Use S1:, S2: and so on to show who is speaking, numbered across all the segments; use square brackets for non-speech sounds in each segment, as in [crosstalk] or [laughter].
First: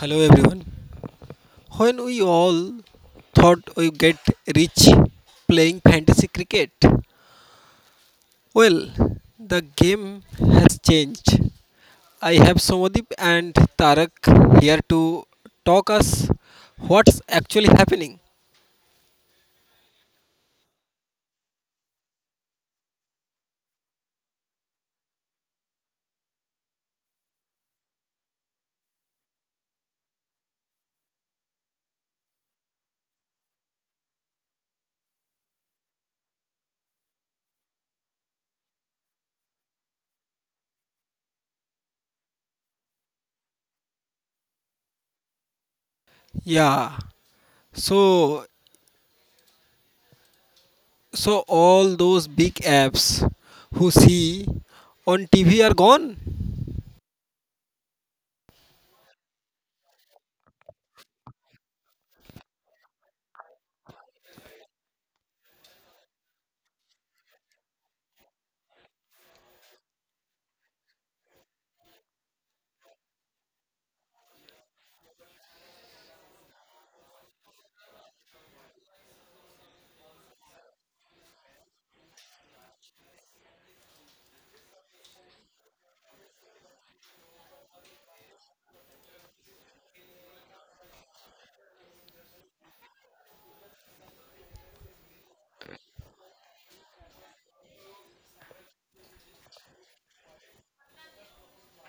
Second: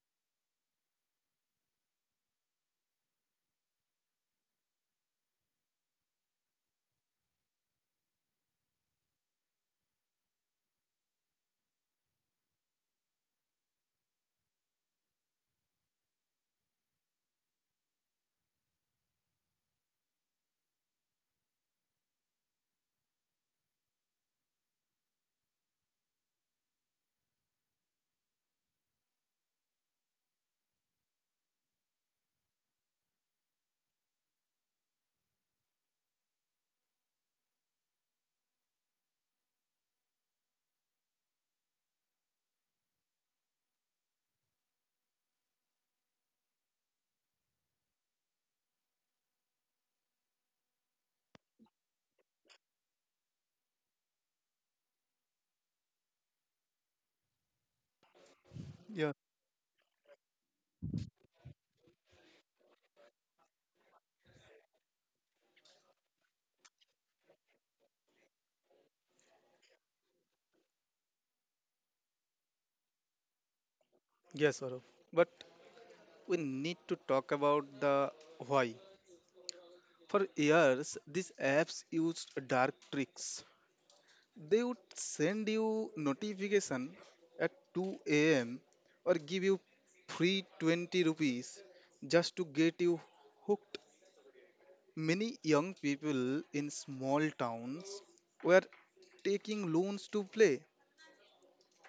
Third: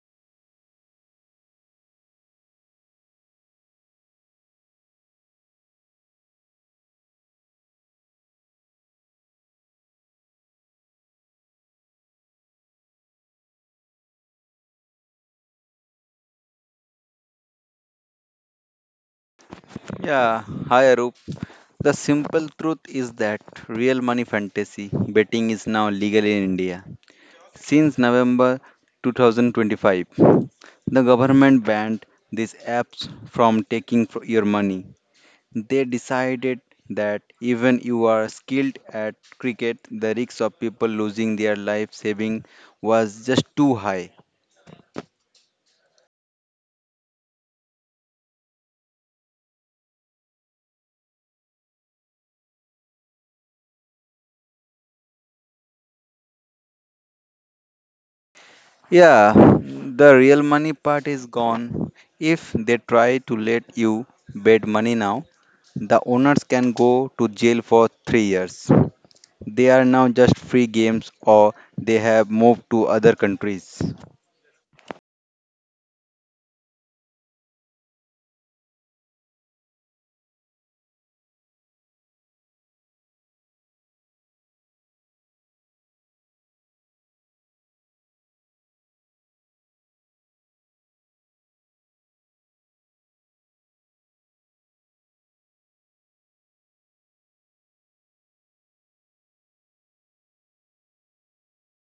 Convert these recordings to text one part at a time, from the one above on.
S1: Hello everyone. When we all thought we get rich playing fantasy cricket, well, the game has changed. I have Somadip and Tarak here to talk us what's actually happening.
S2: Yeah, hi Arup. The simple truth is that real money fantasy betting is now legal in India. Since November 2025, the government banned these apps from taking your money. They decided that even you are skilled at cricket, the risk of people losing their life saving was just too high.
S1: Yeah. So so all those big apps who see on TV are gone.
S3: Yeah,
S2: Yeah, the real money part is gone. If they try to let you bet money now, the owners can go to jail for 3 years. They are now just free games or they have moved to other countries.
S3: yes, Saurav. But we need to talk about the why. For years, these apps used dark tricks. They would send you notification at 2 a.m. or give you free 20 rupees just to get you hooked. Many young people in small towns were taking loans to play.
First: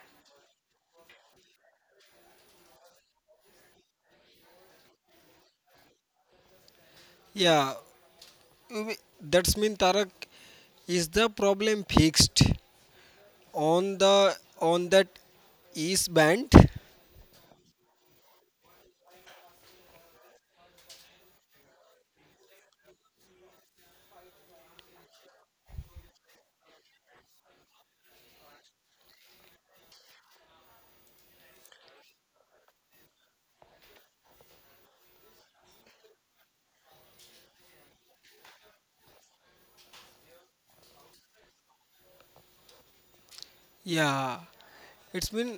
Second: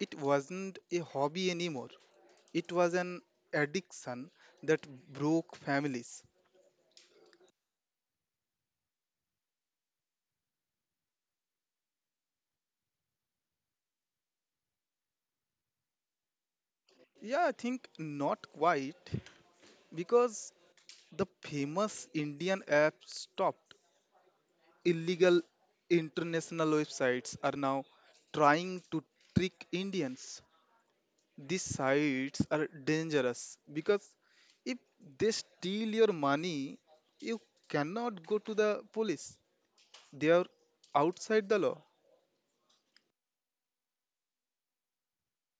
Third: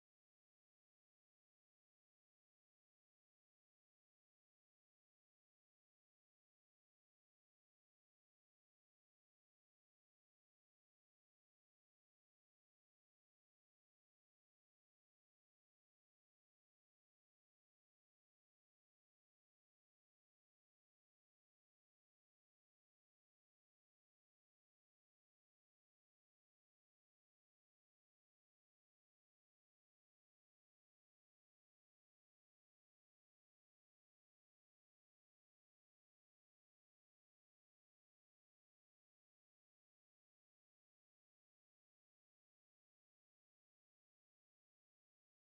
S3: It wasn't a hobby anymore. It was an addiction that broke families.
S1: Yeah. we- That's mean Tarak, is the problem fixed? On that east band,
S3: Yeah, I think not quite, because the famous Indian app stopped. Illegal international websites are now trying to trick Indians. These sites are dangerous because if they steal your money, you cannot go to the police. They are outside the law.
S1: yeah, it's been.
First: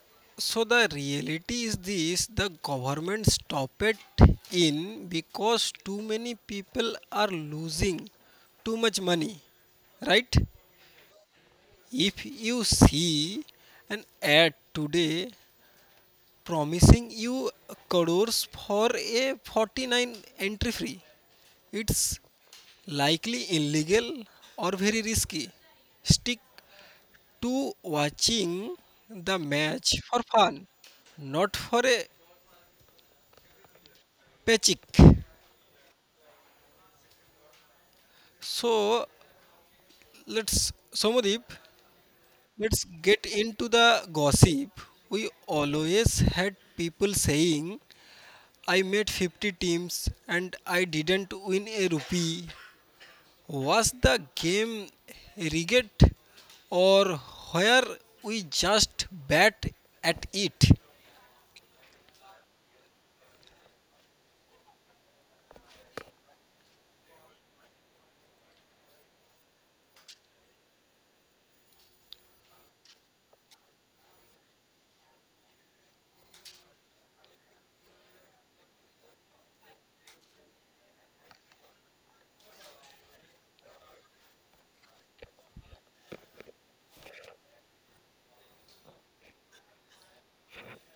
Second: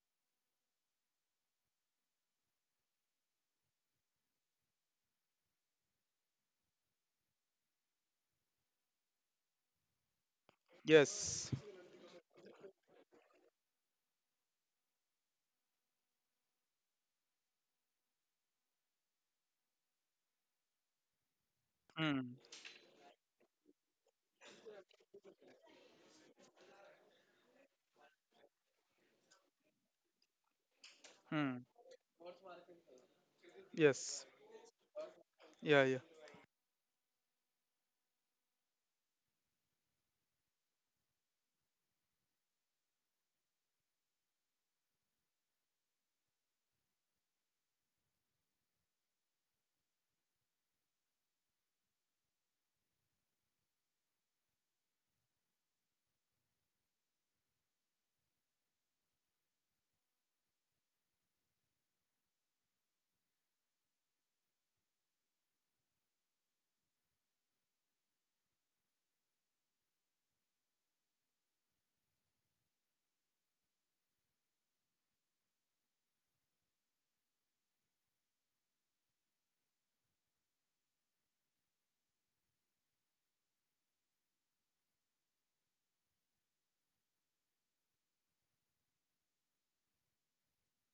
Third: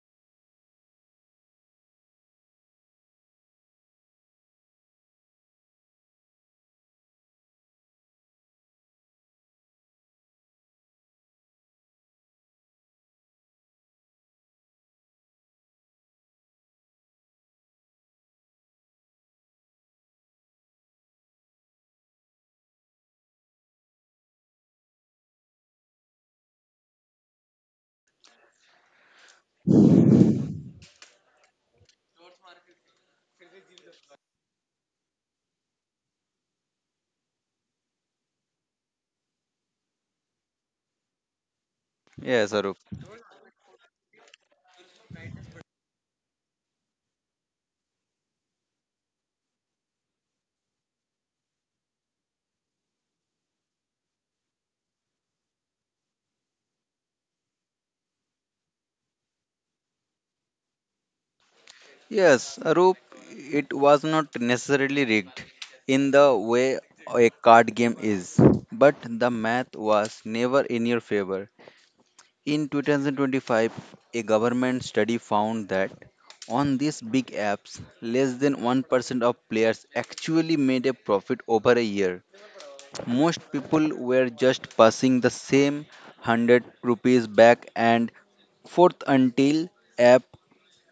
S1: So the reality is this, the government stop it in because too many people are losing too much money, right?
S3: Yes.
S1: If you see an ad today promising you crores for a 49 entry free. It's
S3: Hmm.
S1: likely illegal or very risky. Stick to watching the match for fun, not
S3: Mm.
S1: for a
S3: Yes.
S1: paycheck.
S3: Yeah, yeah.
S1: So let's Somadip,
S2: Yes, Arup.
S1: let's get into the gossip. We always had people saying I made 50 teams and I didn't win a rupee. Was the game rigged or where we just bad at it?
S2: Yes, Arup, it was not necessarily rigged in the way a card game is, but the math was never in your favor. In 2025, a government study found that on these big apps, less than 1% of players actually made a profit over a year. Most people were just passing the same 100 rupees back and forth until app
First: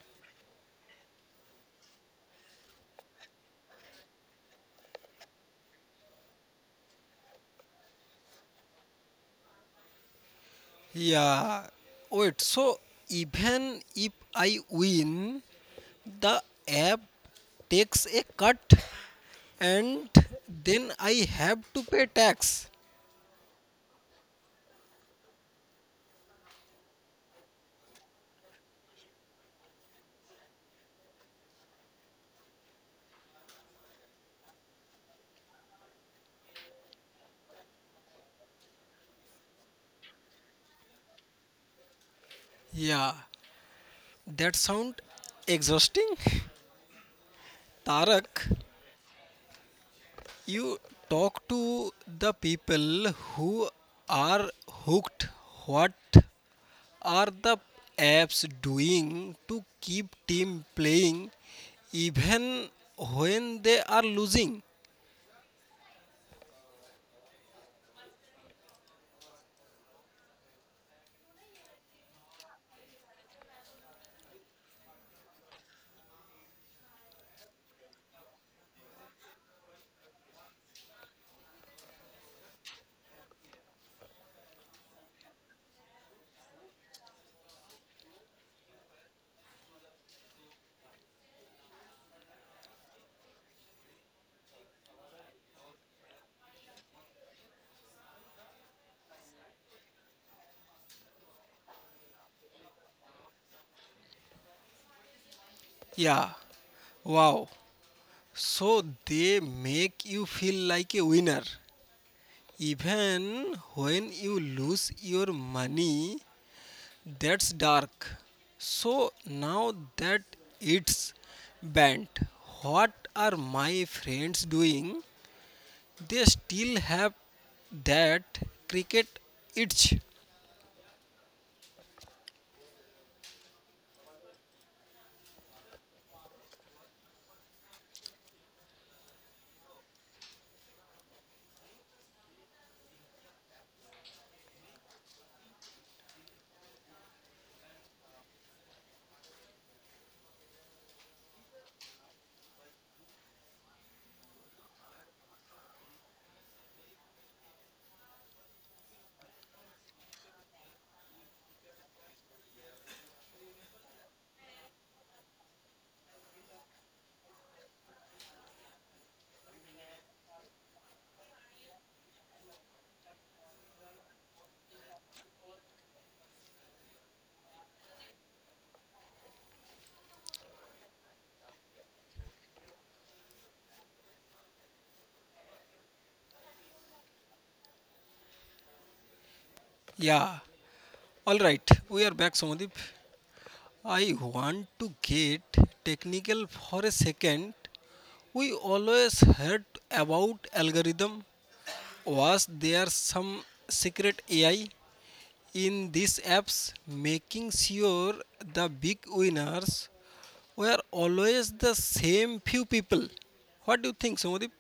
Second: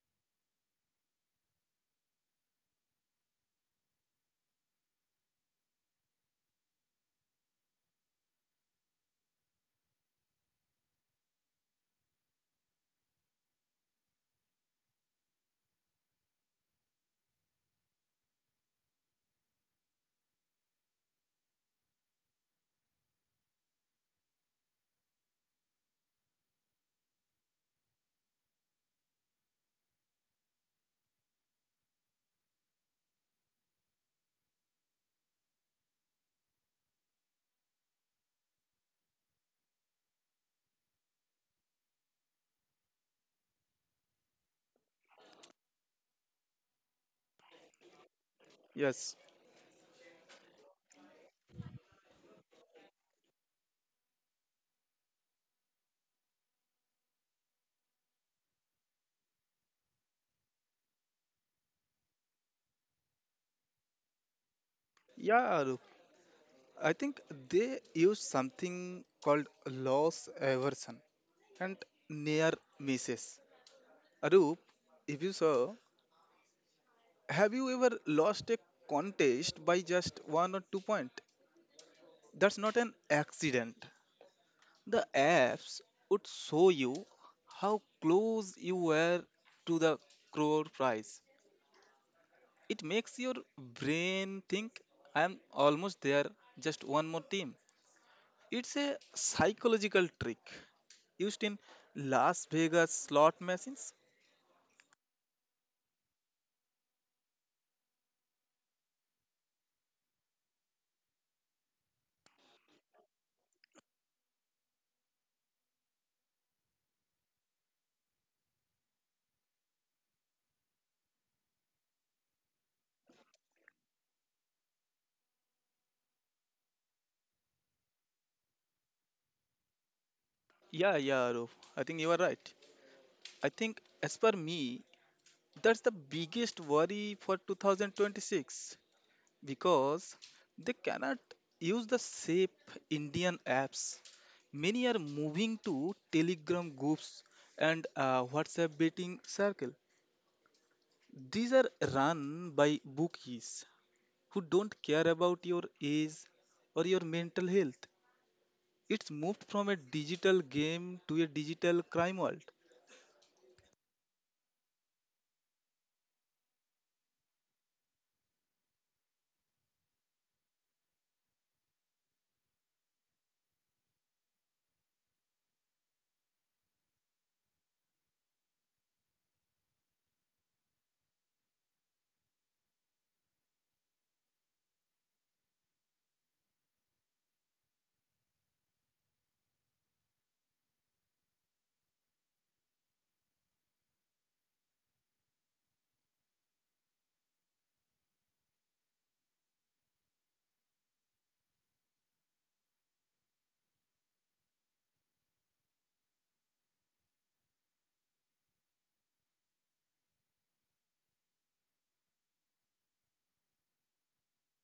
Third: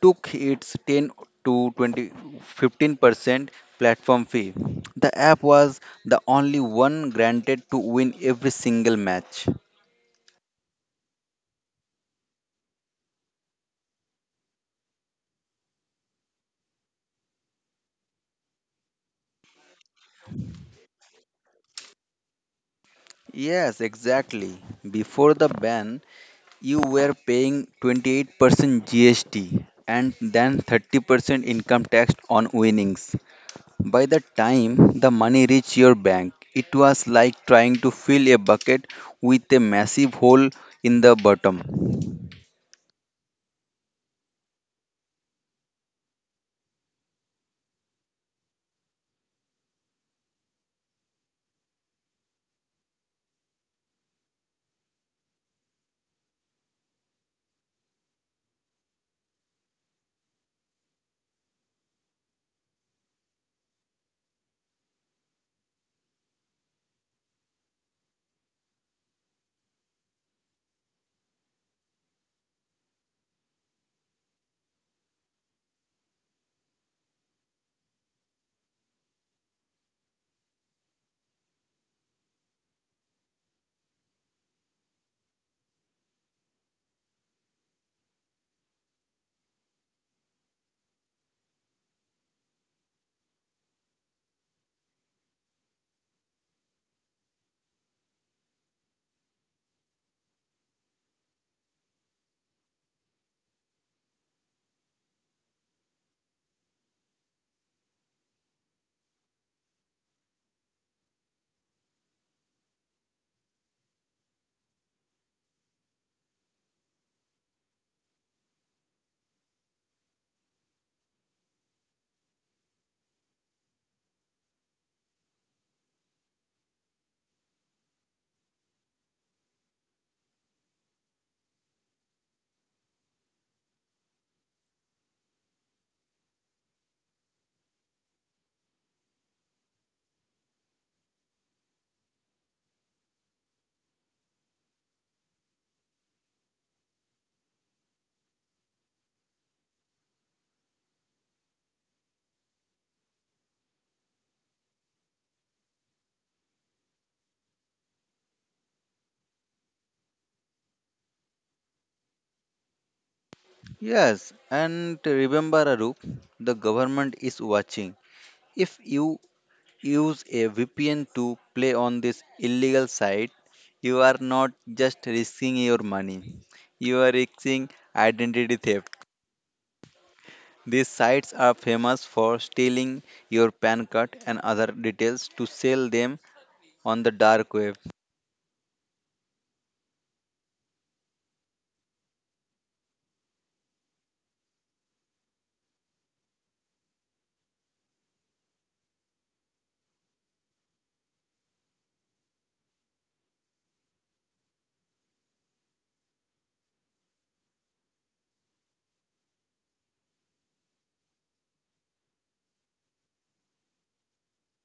S2: took its 10 to 20 15% platform fee. The app was the only one granted to win every single match.
S1: Yeah. Wait, so even if I win, the app takes a cut and then I have to pay tax.
S2: Yes, exactly. Before the ban, you were paying 28% GST and then 30% income tax on winnings. By the time the money reached your bank, it was like trying to fill a bucket with a massive hole in the bottom.
S1: Yeah, that sound exhausting. [laughs] Tarak,
S3: Yes.
S1: you talk to the people who are hooked. What are the apps doing to keep team playing even when they are losing?
S3: Yeah, Arup. I think they use something called loss aversion and near misses. Arup, if you saw, have you ever lost a contest by just one or two point? That's not an accident. The apps would show you how close you were to the crore prize. It makes your brain think I'm almost there, just one more team. It's a psychological trick used in Las Vegas slot machines.
S1: Yeah. Wow. So they make you feel like a winner even when you lose your money. That's dark. So now that it's banned, what are my friends doing? They still have that cricket itch.
S3: Yeah, yeah, Arup. I think you are right. I think, as per me, that's the biggest worry for 2026 because they cannot use the safe Indian apps. Many are moving to Telegram groups and WhatsApp betting circle. These are run by bookies who don't care about your age or your mental health. It's moved from a digital game to a digital crime world.
S2: Yes, and remember, Arup, the government is watching. If you use a VPN to play on this illegal site, you are not just risking your money, you are risking identity theft. These sites are famous for stealing your PAN card and other details to sell them on the dark web.
S1: Yeah, all right, we are back, Somadip. I want to get technical for a second. We always heard about algorithm. Was there some secret AI in these apps making sure the big winners were always the same few people? What do you think, Somadip?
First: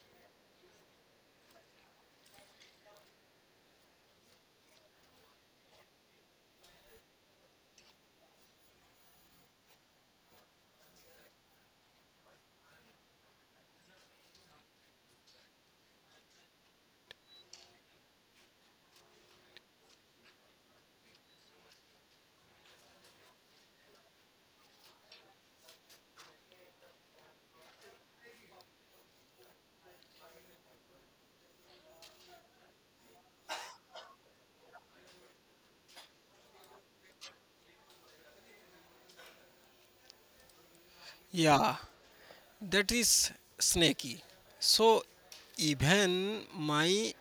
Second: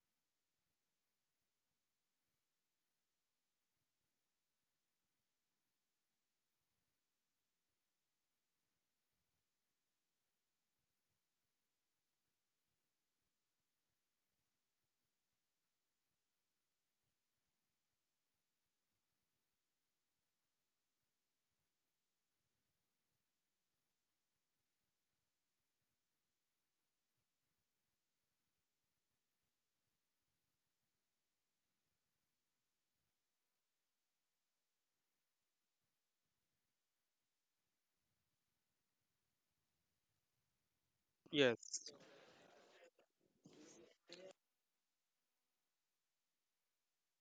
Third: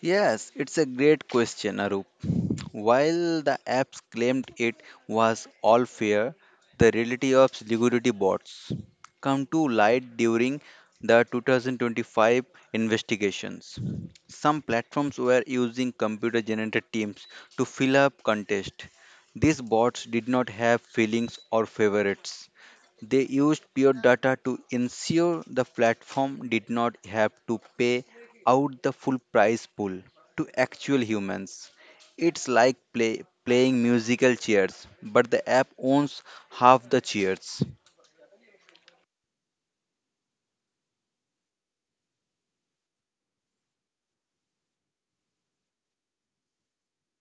S2: Yes, it's a great question, Arup. While the apps claimed it was all fair, the reality of security bots come to light during the 2025 investigations. Some platforms were using computer generated teams to fill up contests. These bots did not have feelings or favorites. They used pure data to ensure the platform did not have to pay out the full prize pool to actual humans. It's like playing musical chairs, but the app owns half the chairs.
S1: Yeah,
S3: Yes.
S1: that is snaky. So even my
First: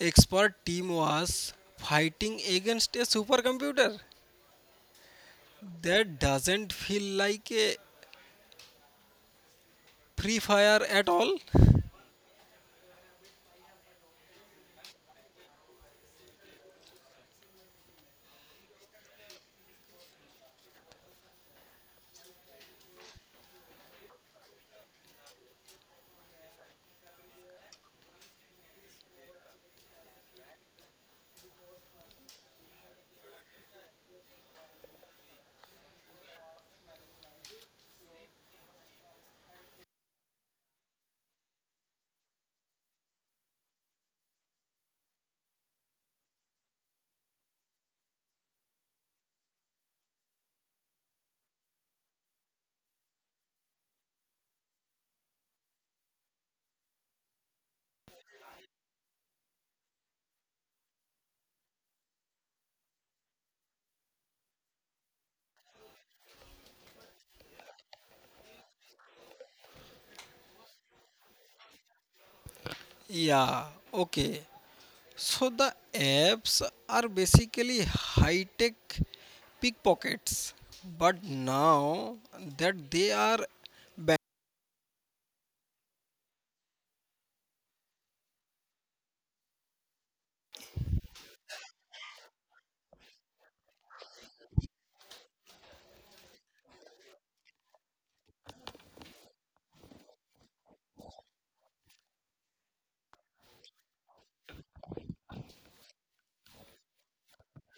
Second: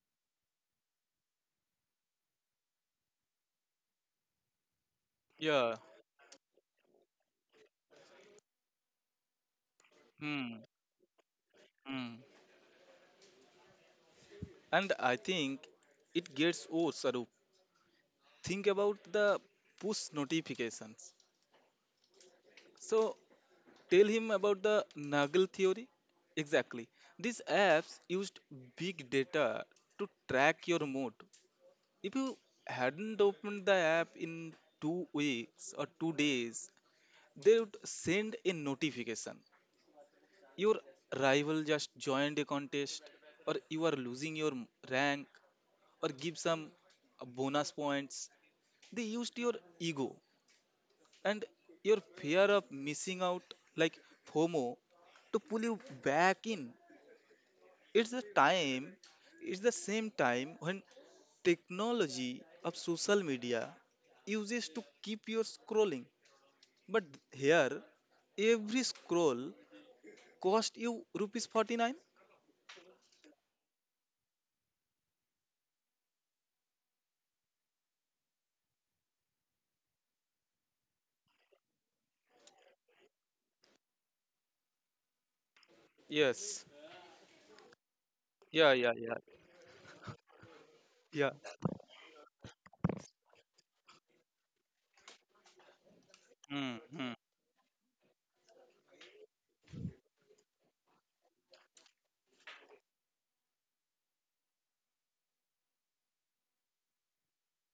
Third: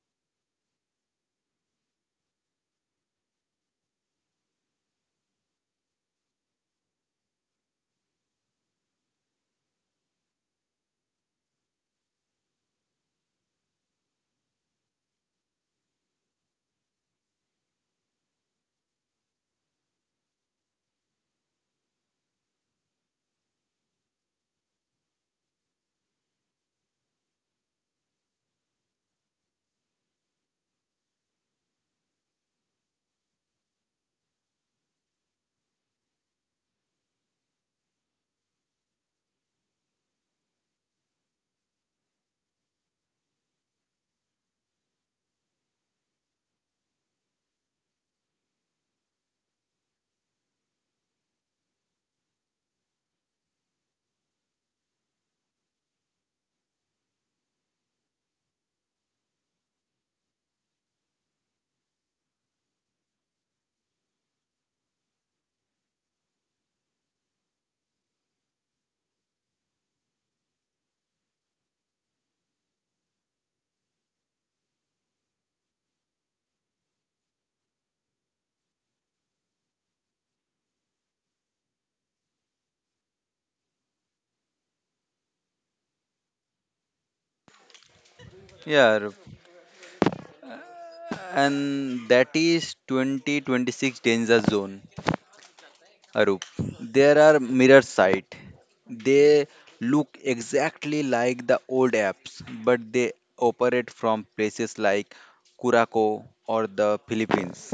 S1: Expert team was fighting against a supercomputer
S3: Yeah.
S1: that doesn't feel like a free
S3: Hmm.
S1: fire at all.
S3: Hmm. And I think it gets worse, Arup. Think about the push notifications. So tell him about the Nagel theory. Exactly. These apps used big data to track your mood. If you hadn't opened the app in 2 weeks or 2 days, they would send a notification. Your rival just joined a contest, or you are losing your rank, or give some bonus points. They used your ego and your fear of missing out, like FOMO, to pull you back in. It's the time, it's the same time when technology of social media uses to keep you scrolling. But here, every scroll cost you rupees 49.
S1: Yeah, okay. So the apps are basically high tech pickpockets, but now that they are banned.
S3: Yes. Yeah, yeah,
S2: Yeah, Arup,
S3: yeah. Yeah.
S2: and that is 2026 danger zone. Arup,
S3: Mm-hmm.
S2: there are mirror site. They look exactly like the old apps, but they operate from places like Curacao or the Philippines.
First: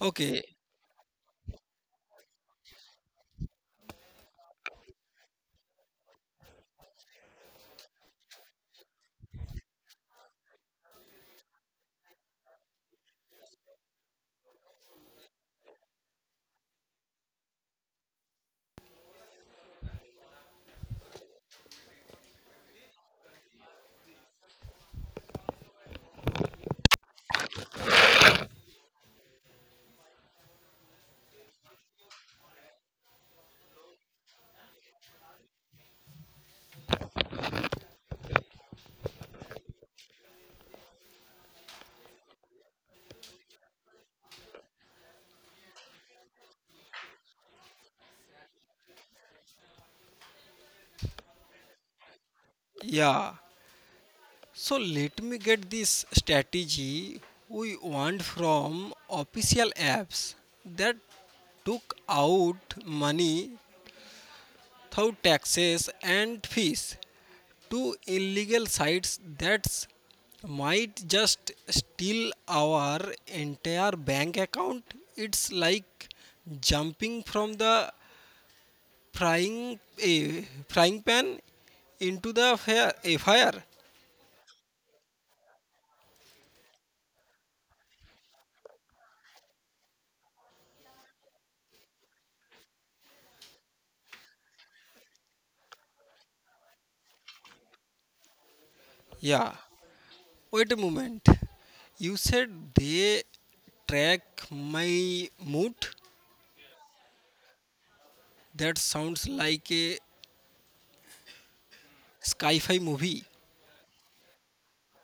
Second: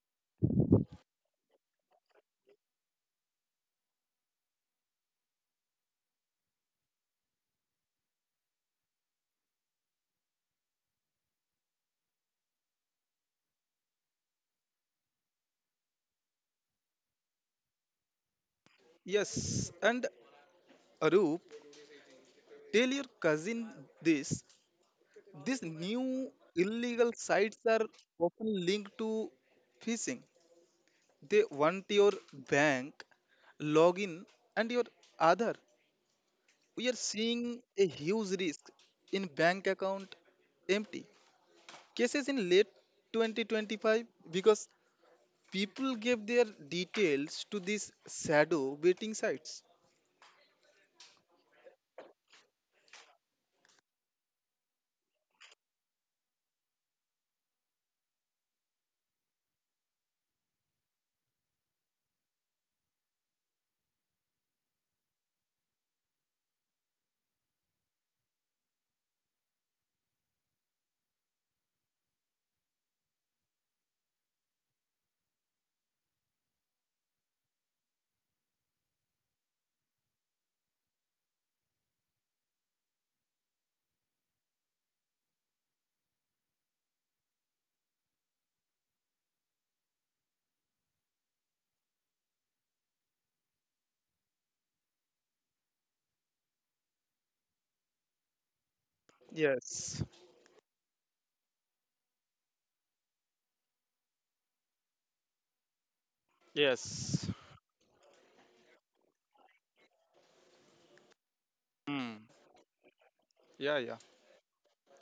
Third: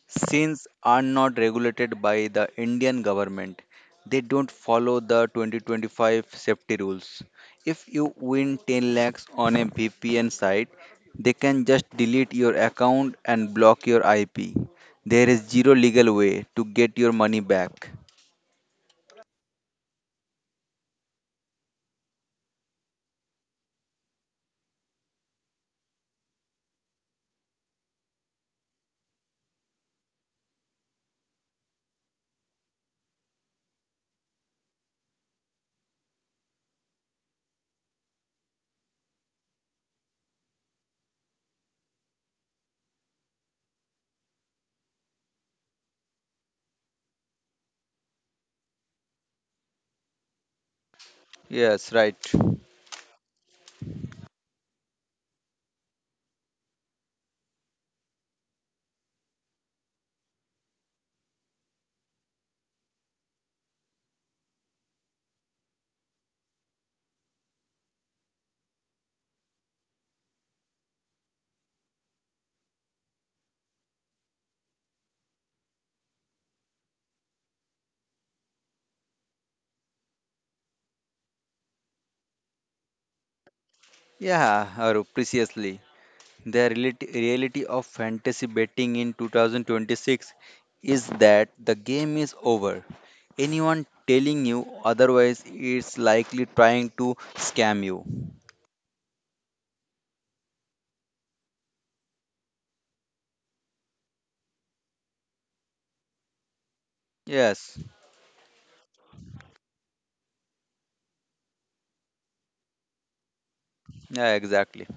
S1: Okay,
S2: Since are not regulated by the Indian government. They don't follow the 2025 safety rules. If you win 10 lakhs on a VPN site, they can just delete your account and block your IP. There is zero legal way to get your money back.
S3: Yes. And Arup, tell your cousin this. These new illegal sites are often linked to phishing. They want your bank login and your other. We are seeing a huge risk in bank account empty cases in late 2025 because people gave their details to these shadow betting sites.
S2: Yes, right.
S1: yeah. So let me get this strategy, we want from official apps that took out money through taxes and fees to illegal sites that might just steal our entire bank account. It's like jumping from the frying pan into the fire.
S2: Yeah, Arup, preciously. The reality of fantasy betting in 2026 is that the game is over. Anyone telling you otherwise is likely trying to scam you.
S1: Yeah.
S3: Yes.
S1: Wait a moment. You said they track my mood?
S3: Yes.
S2: Yes,
S1: That sounds like a
S3: Hmm.
S1: sci fi movie.
S3: Yeah, yeah.
S2: yeah, exactly.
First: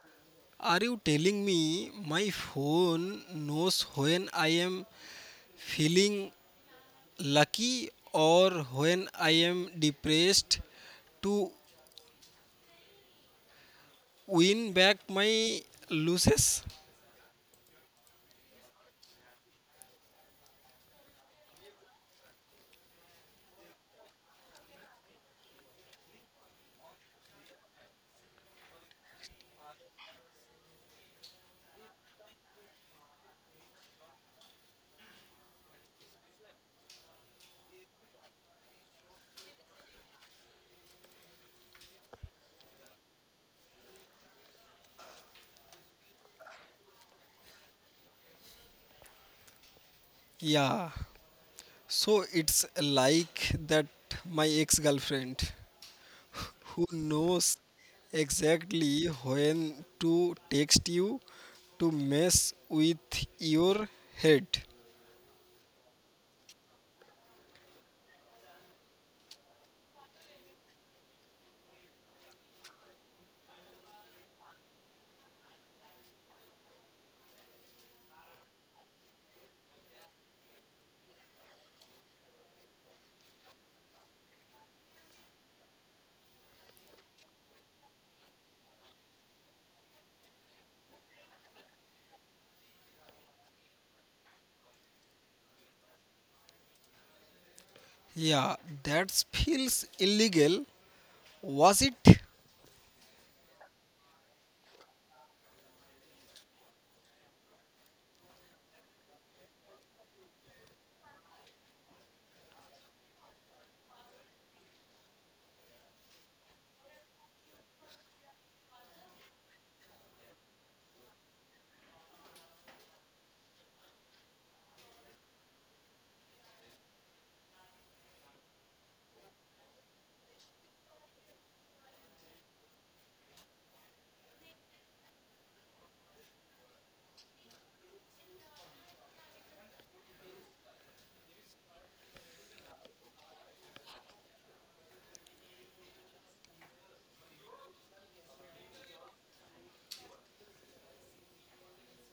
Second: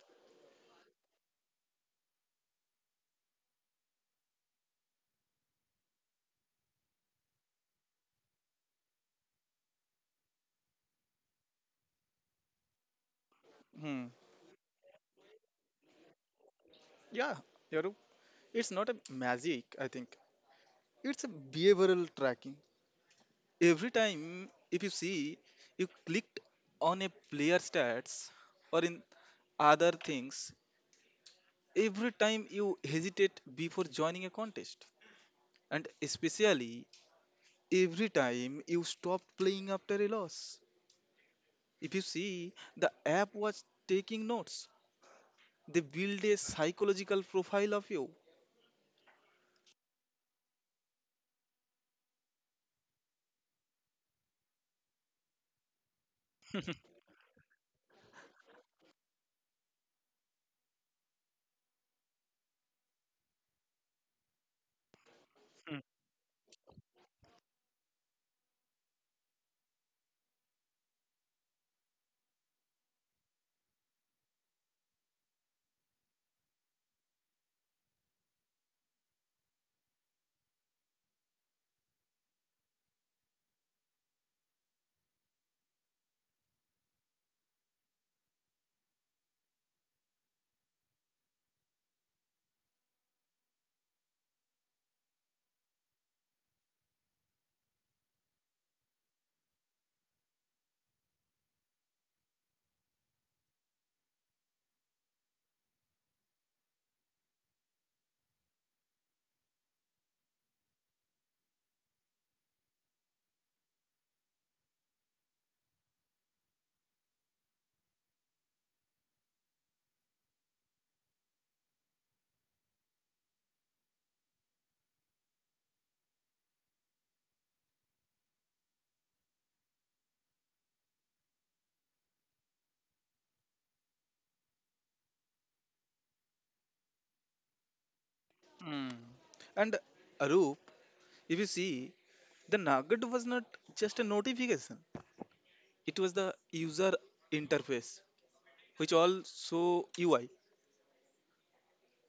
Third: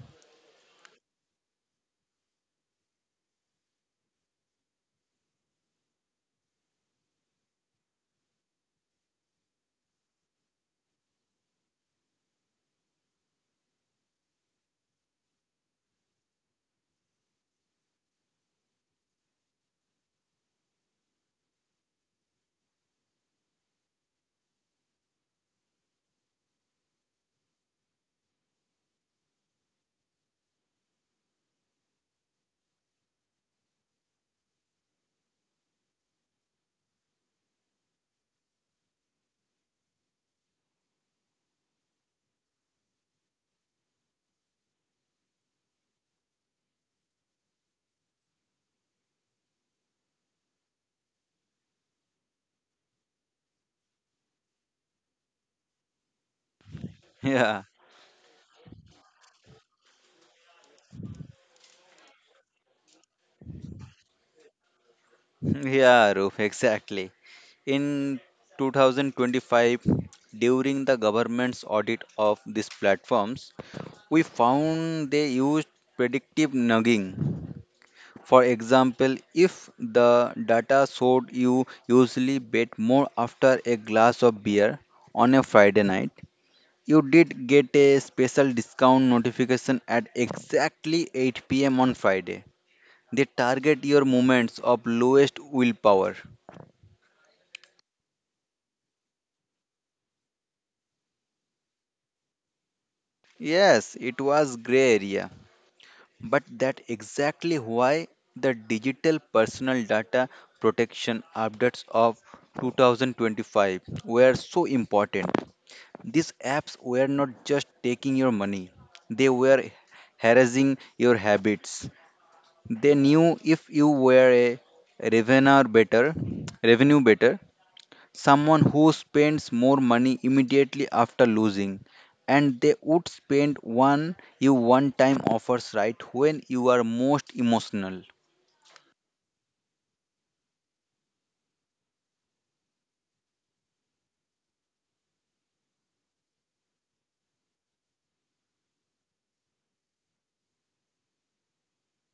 S1: Are you telling me my phone knows when I am feeling lucky or when I am depressed to
S3: Hmm.
S1: win back my losses?
S3: Yeah, Yaru. It's not a magic, I think. It's a behavioral tracking. Every time, if you see, you clicked on a player stats or in other things, every time you hesitate before joining a contest, and especially every time you stopped playing after a loss. If you see, the app was taking notes, they build a psychological profile of you.
S1: Yeah. So it's like that my ex girlfriend. Who knows
S2: Yeah,
S1: exactly when to text you to mess with your head.
S2: [laughs] yeah, Roof, exactly. In 2025, during the government's audit of these platforms, we found they used predictive nudging. For example, if the data showed you usually bet more after a glass of beer on a Friday night, you did get a special discount notification at exactly 8 p.m. on Friday. They target your moments of lowest willpower.
S1: Yeah, that feels illegal, was it?
S2: Yes, it was gray area, but that exactly why the digital personal data protection updates of 2025 were so important. These apps were not just taking your money, they were harassing your habits. They knew if you were a revenue better, revenue better, someone who spends more money immediately after losing, and they would spend one time offers right when you are most emotional.
S3: Hmm. And Arup, if you see, the nugget was not just a notification. It was the user interface, which also UI.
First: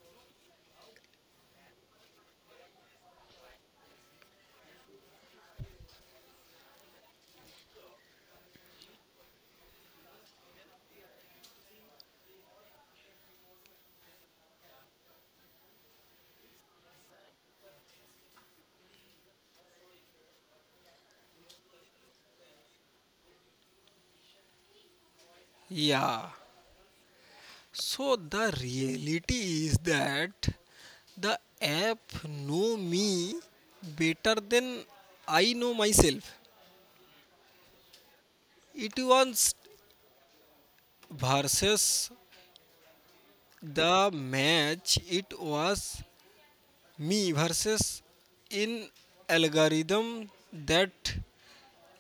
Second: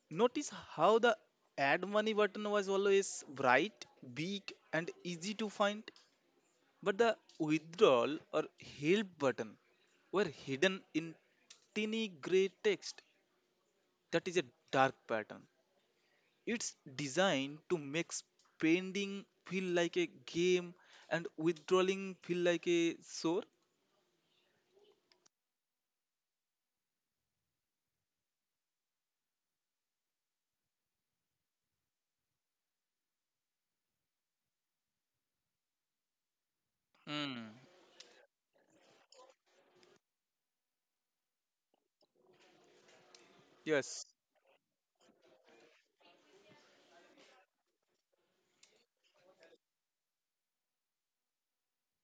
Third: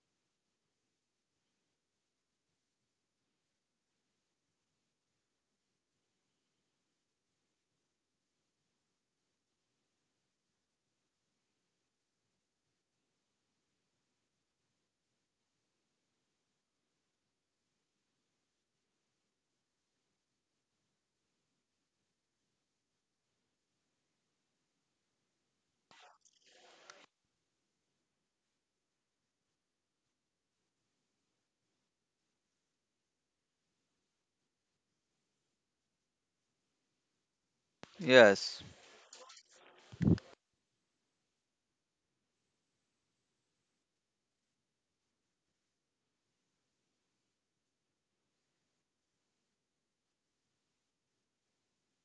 S3: Notice how the add money button was always bright, big, and easy to find, but the withdrawal or help button were hidden in tiny gray text. That is a dark pattern. It's designed to make spending feel like a game and withdrawing feel like a sore.
S1: Yeah. So the reality is that the app know me better than I know myself.
S3: Hmm.
S2: Yes.
S1: It was versus
S3: Yes,
S1: the match. It was me versus in algorithm that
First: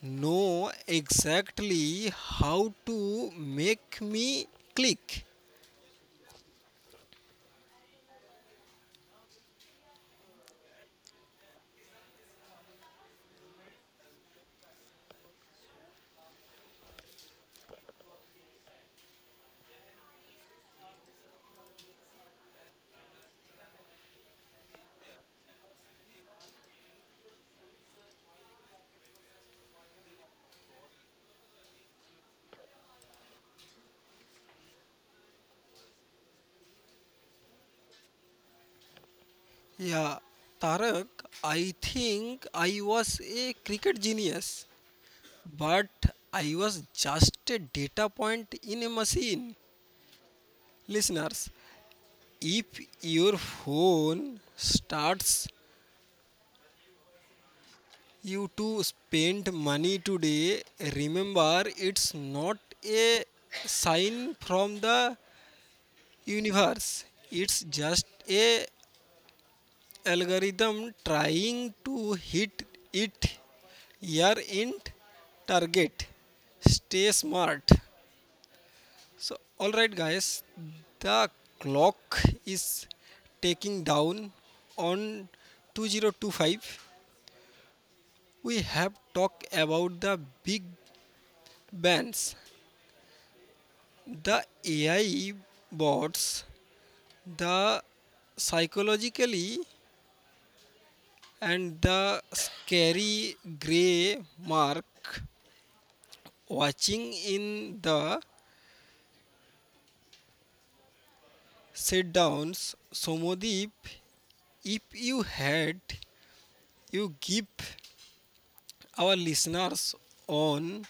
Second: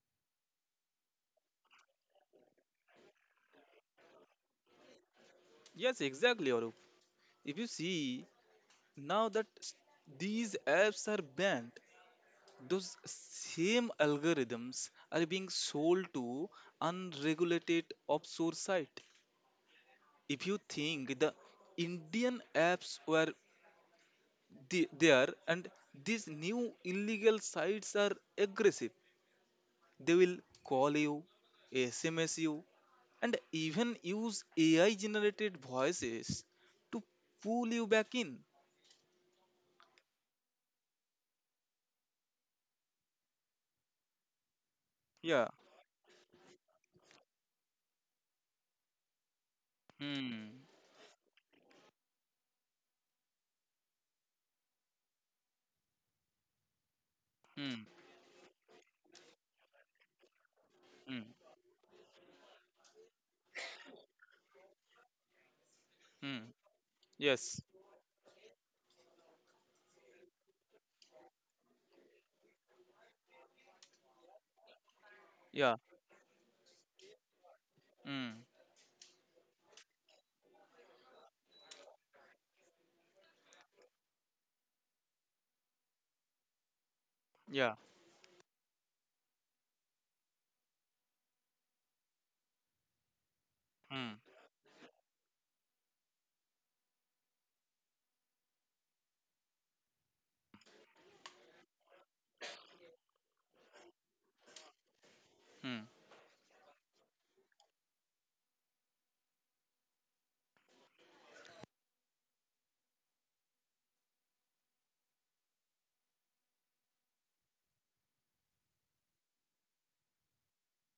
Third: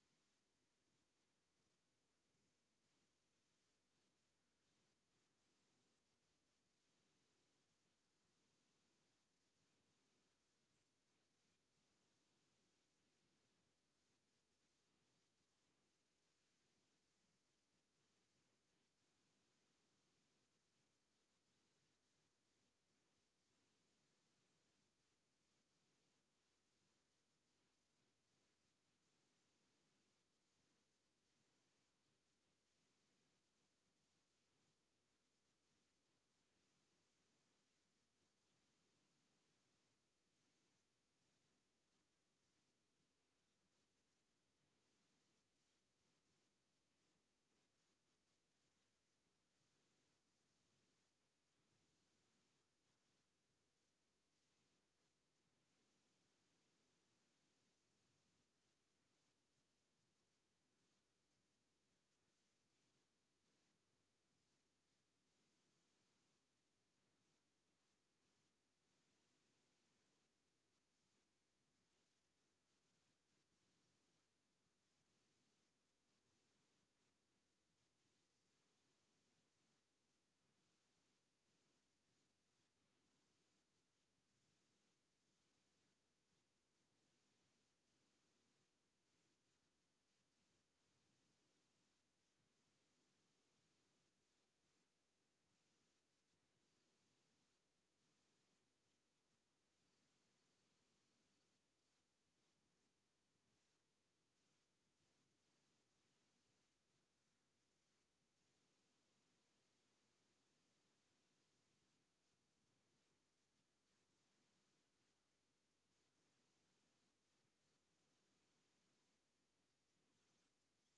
S1: know exactly how to make me click.
S3: yes, exactly, Arup. If you see now that these apps are banned, those same algorithms are being sold to unregulated offshore site. If you think the Indian apps were there, and these new illegal sites are aggressive, they will call you, SMS you, and even use AI generated voices to pull you back in.
S1: Yeah, Tarak, I think I was a cricket genius,
S3: Yeah.
S1: but I was just a data point in a machine.
S3: Hmm.
S1: Listeners, if your phone starts
S3: Hmm.
S1: you to spend money today.
S3: Mm.
S1: Remember, it's not a sign from the
S3: Mm.
S1: universe.
S3: Yes.
S1: It's just a algorithm trying to hit it your end
S3: Yeah.
S1: target. Stay smart.
S3: Mm.
S1: So all right guys, the clock is taking down on 2025.
S3: Yeah.
S1: We have talked about the big bands,
S3: Mm.
S1: the AI bots, the psychologically and the scary gray mark
S3: Mm.
S1: watching in the sit downs. Somodeep, if you had, you give our listeners on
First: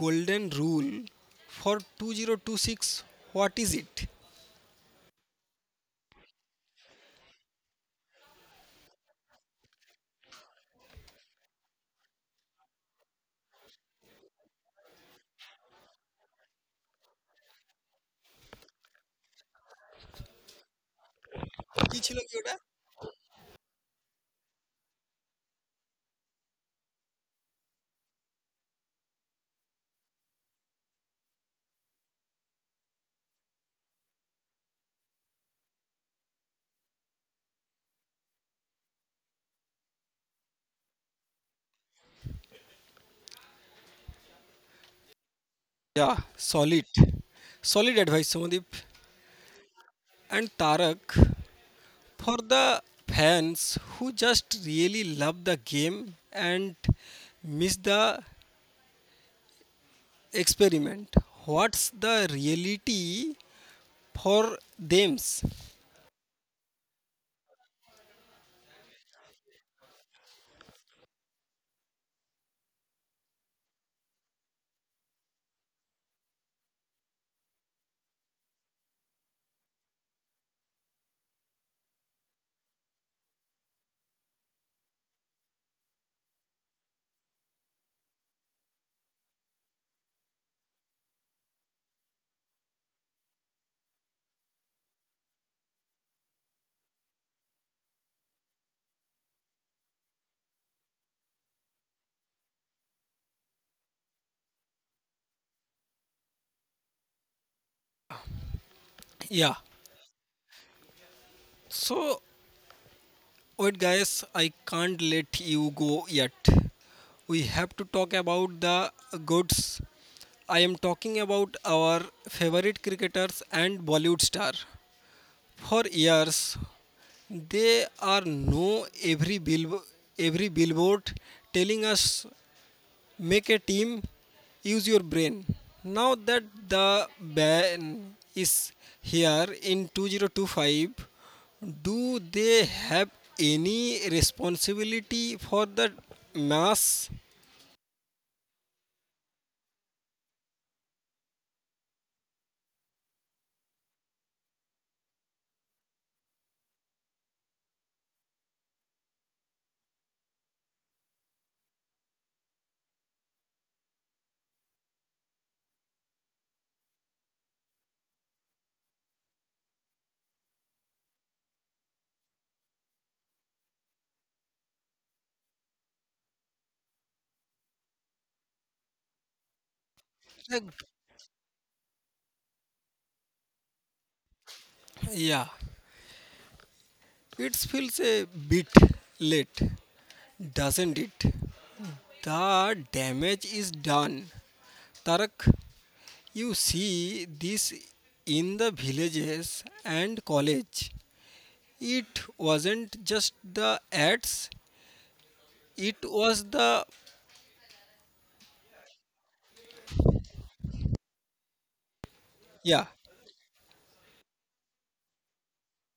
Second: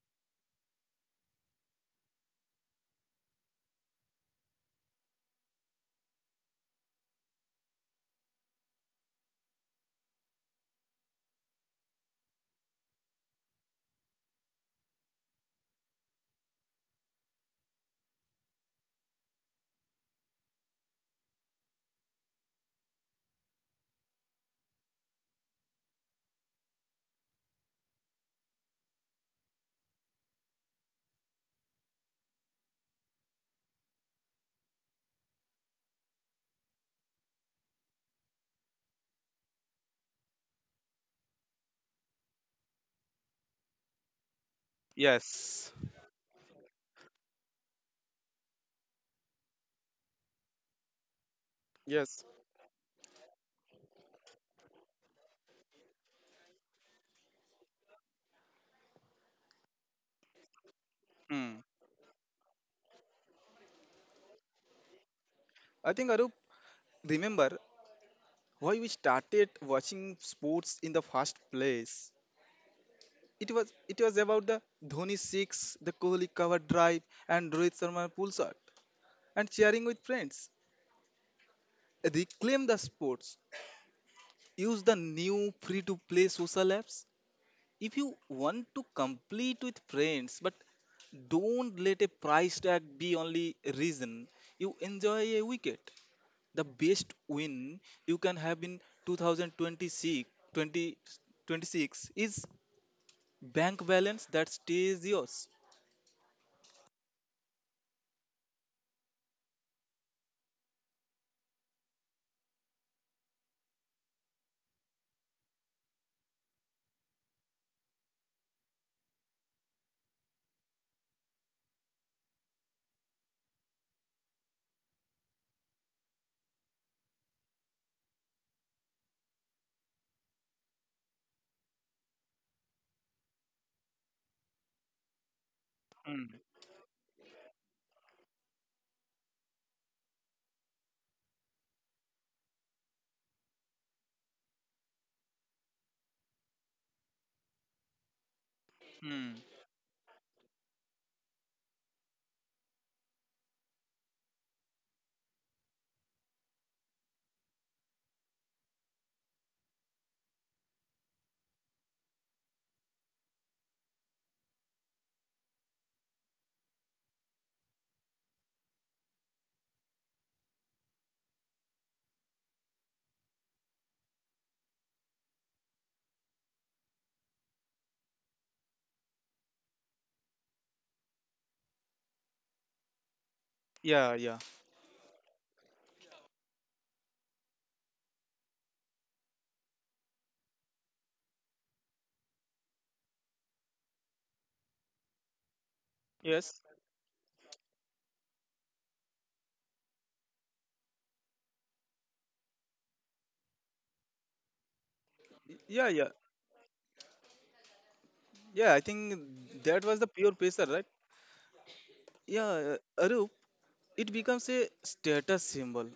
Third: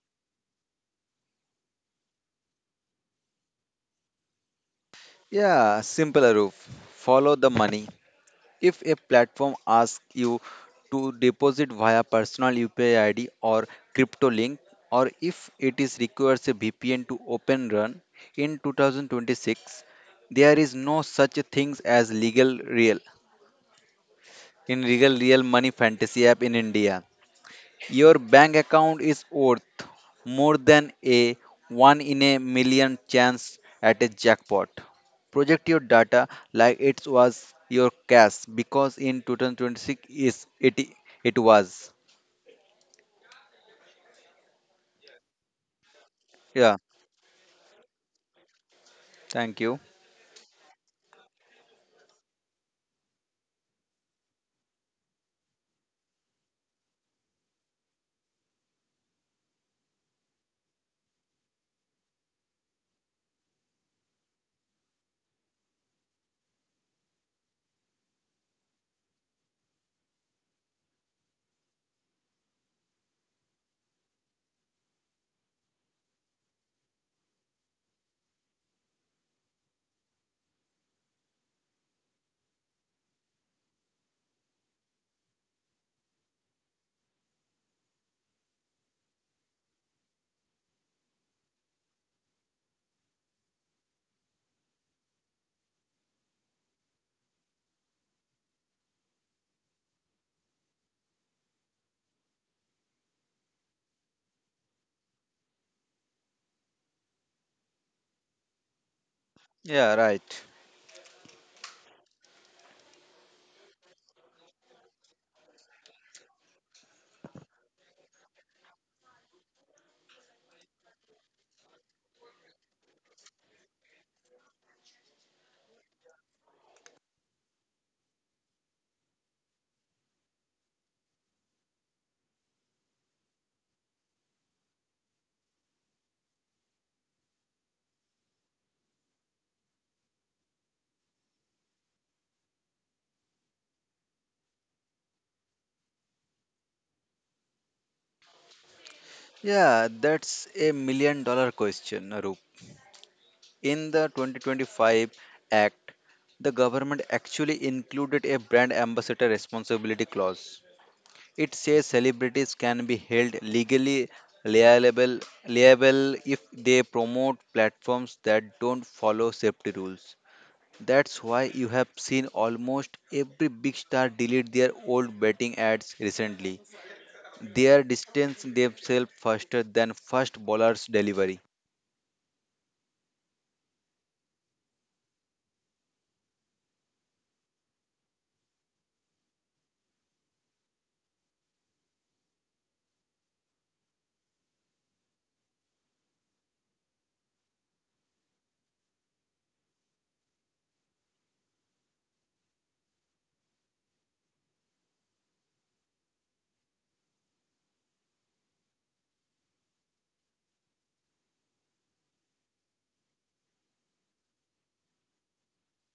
S1: golden rule for 2026. What is it?
S2: Yeah, simple roof. Follow the money. If a platform asks you to deposit via personal UPI ID or crypto link, or if it is requires a VPN to open run in 2026, there is no such things
S1: কি
S2: as
S1: ছিল কি ওটা?
S2: legal real money fantasy app in India. Your bank account is worth more than a one in a million chance at a jackpot. Project your data like it was your cash because in 2026 is it it was.
S3: Yes.
S1: Yeah,
S2: Yeah,
S1: solid. Solid advice, Somadeep.
S2: thank you.
S1: And Tarak,
S3: Yes.
S1: for the fans who just really love the game and miss the experiment,
S3: Mm.
S1: what's the reality for them?
S3: I think Arup, remember why we started watching sports in the first place. It was it was about the Dhoni six, the Kohli cover drive, and Rohit Sharma pull shot, and sharing with friends. Reclaim the sports. Use the new free to play social apps. If you want to complete with friends, but don't let a price tag be only reason you enjoy a wicket. The best win you can have in 2026 is bank balance that stays yours.
S1: Yeah.
S2: Yeah, right.
S1: So, wait, guys, I can't let you go yet. We have to talk about the goods. I am talking about our favorite cricketers and Bollywood star. For years, there are no every bill, every billboard telling us make a team, use your brain. Now
S3: Hmm.
S1: that the ban is here in 2025, do they have any responsibility for the mass?
S3: Hmm.
S2: Yeah, that's a million dollar question, Arup. In the 2025 Act, the government actually included a brand ambassador responsibility clause. It says celebrities can be held legally liable, liable if they promote platforms that don't follow safety rules. That's why you have seen almost every big star delete their old betting ads recently. They are distancing themselves faster than first
S1: Like,
S2: bowler's delivery.
S3: Yeah, yeah.
S1: yeah, it feels a bit late, doesn't it? The damage is done. Tarak, you
S3: Yes.
S1: see this in the villages and college. It wasn't just the ads,
S3: Yeah,
S1: it
S3: yeah.
S1: was the.
S3: Yeah, I think that was the pure pressure, right? Yeah,
S1: Yeah,
S3: Arup, it becomes a status symbol.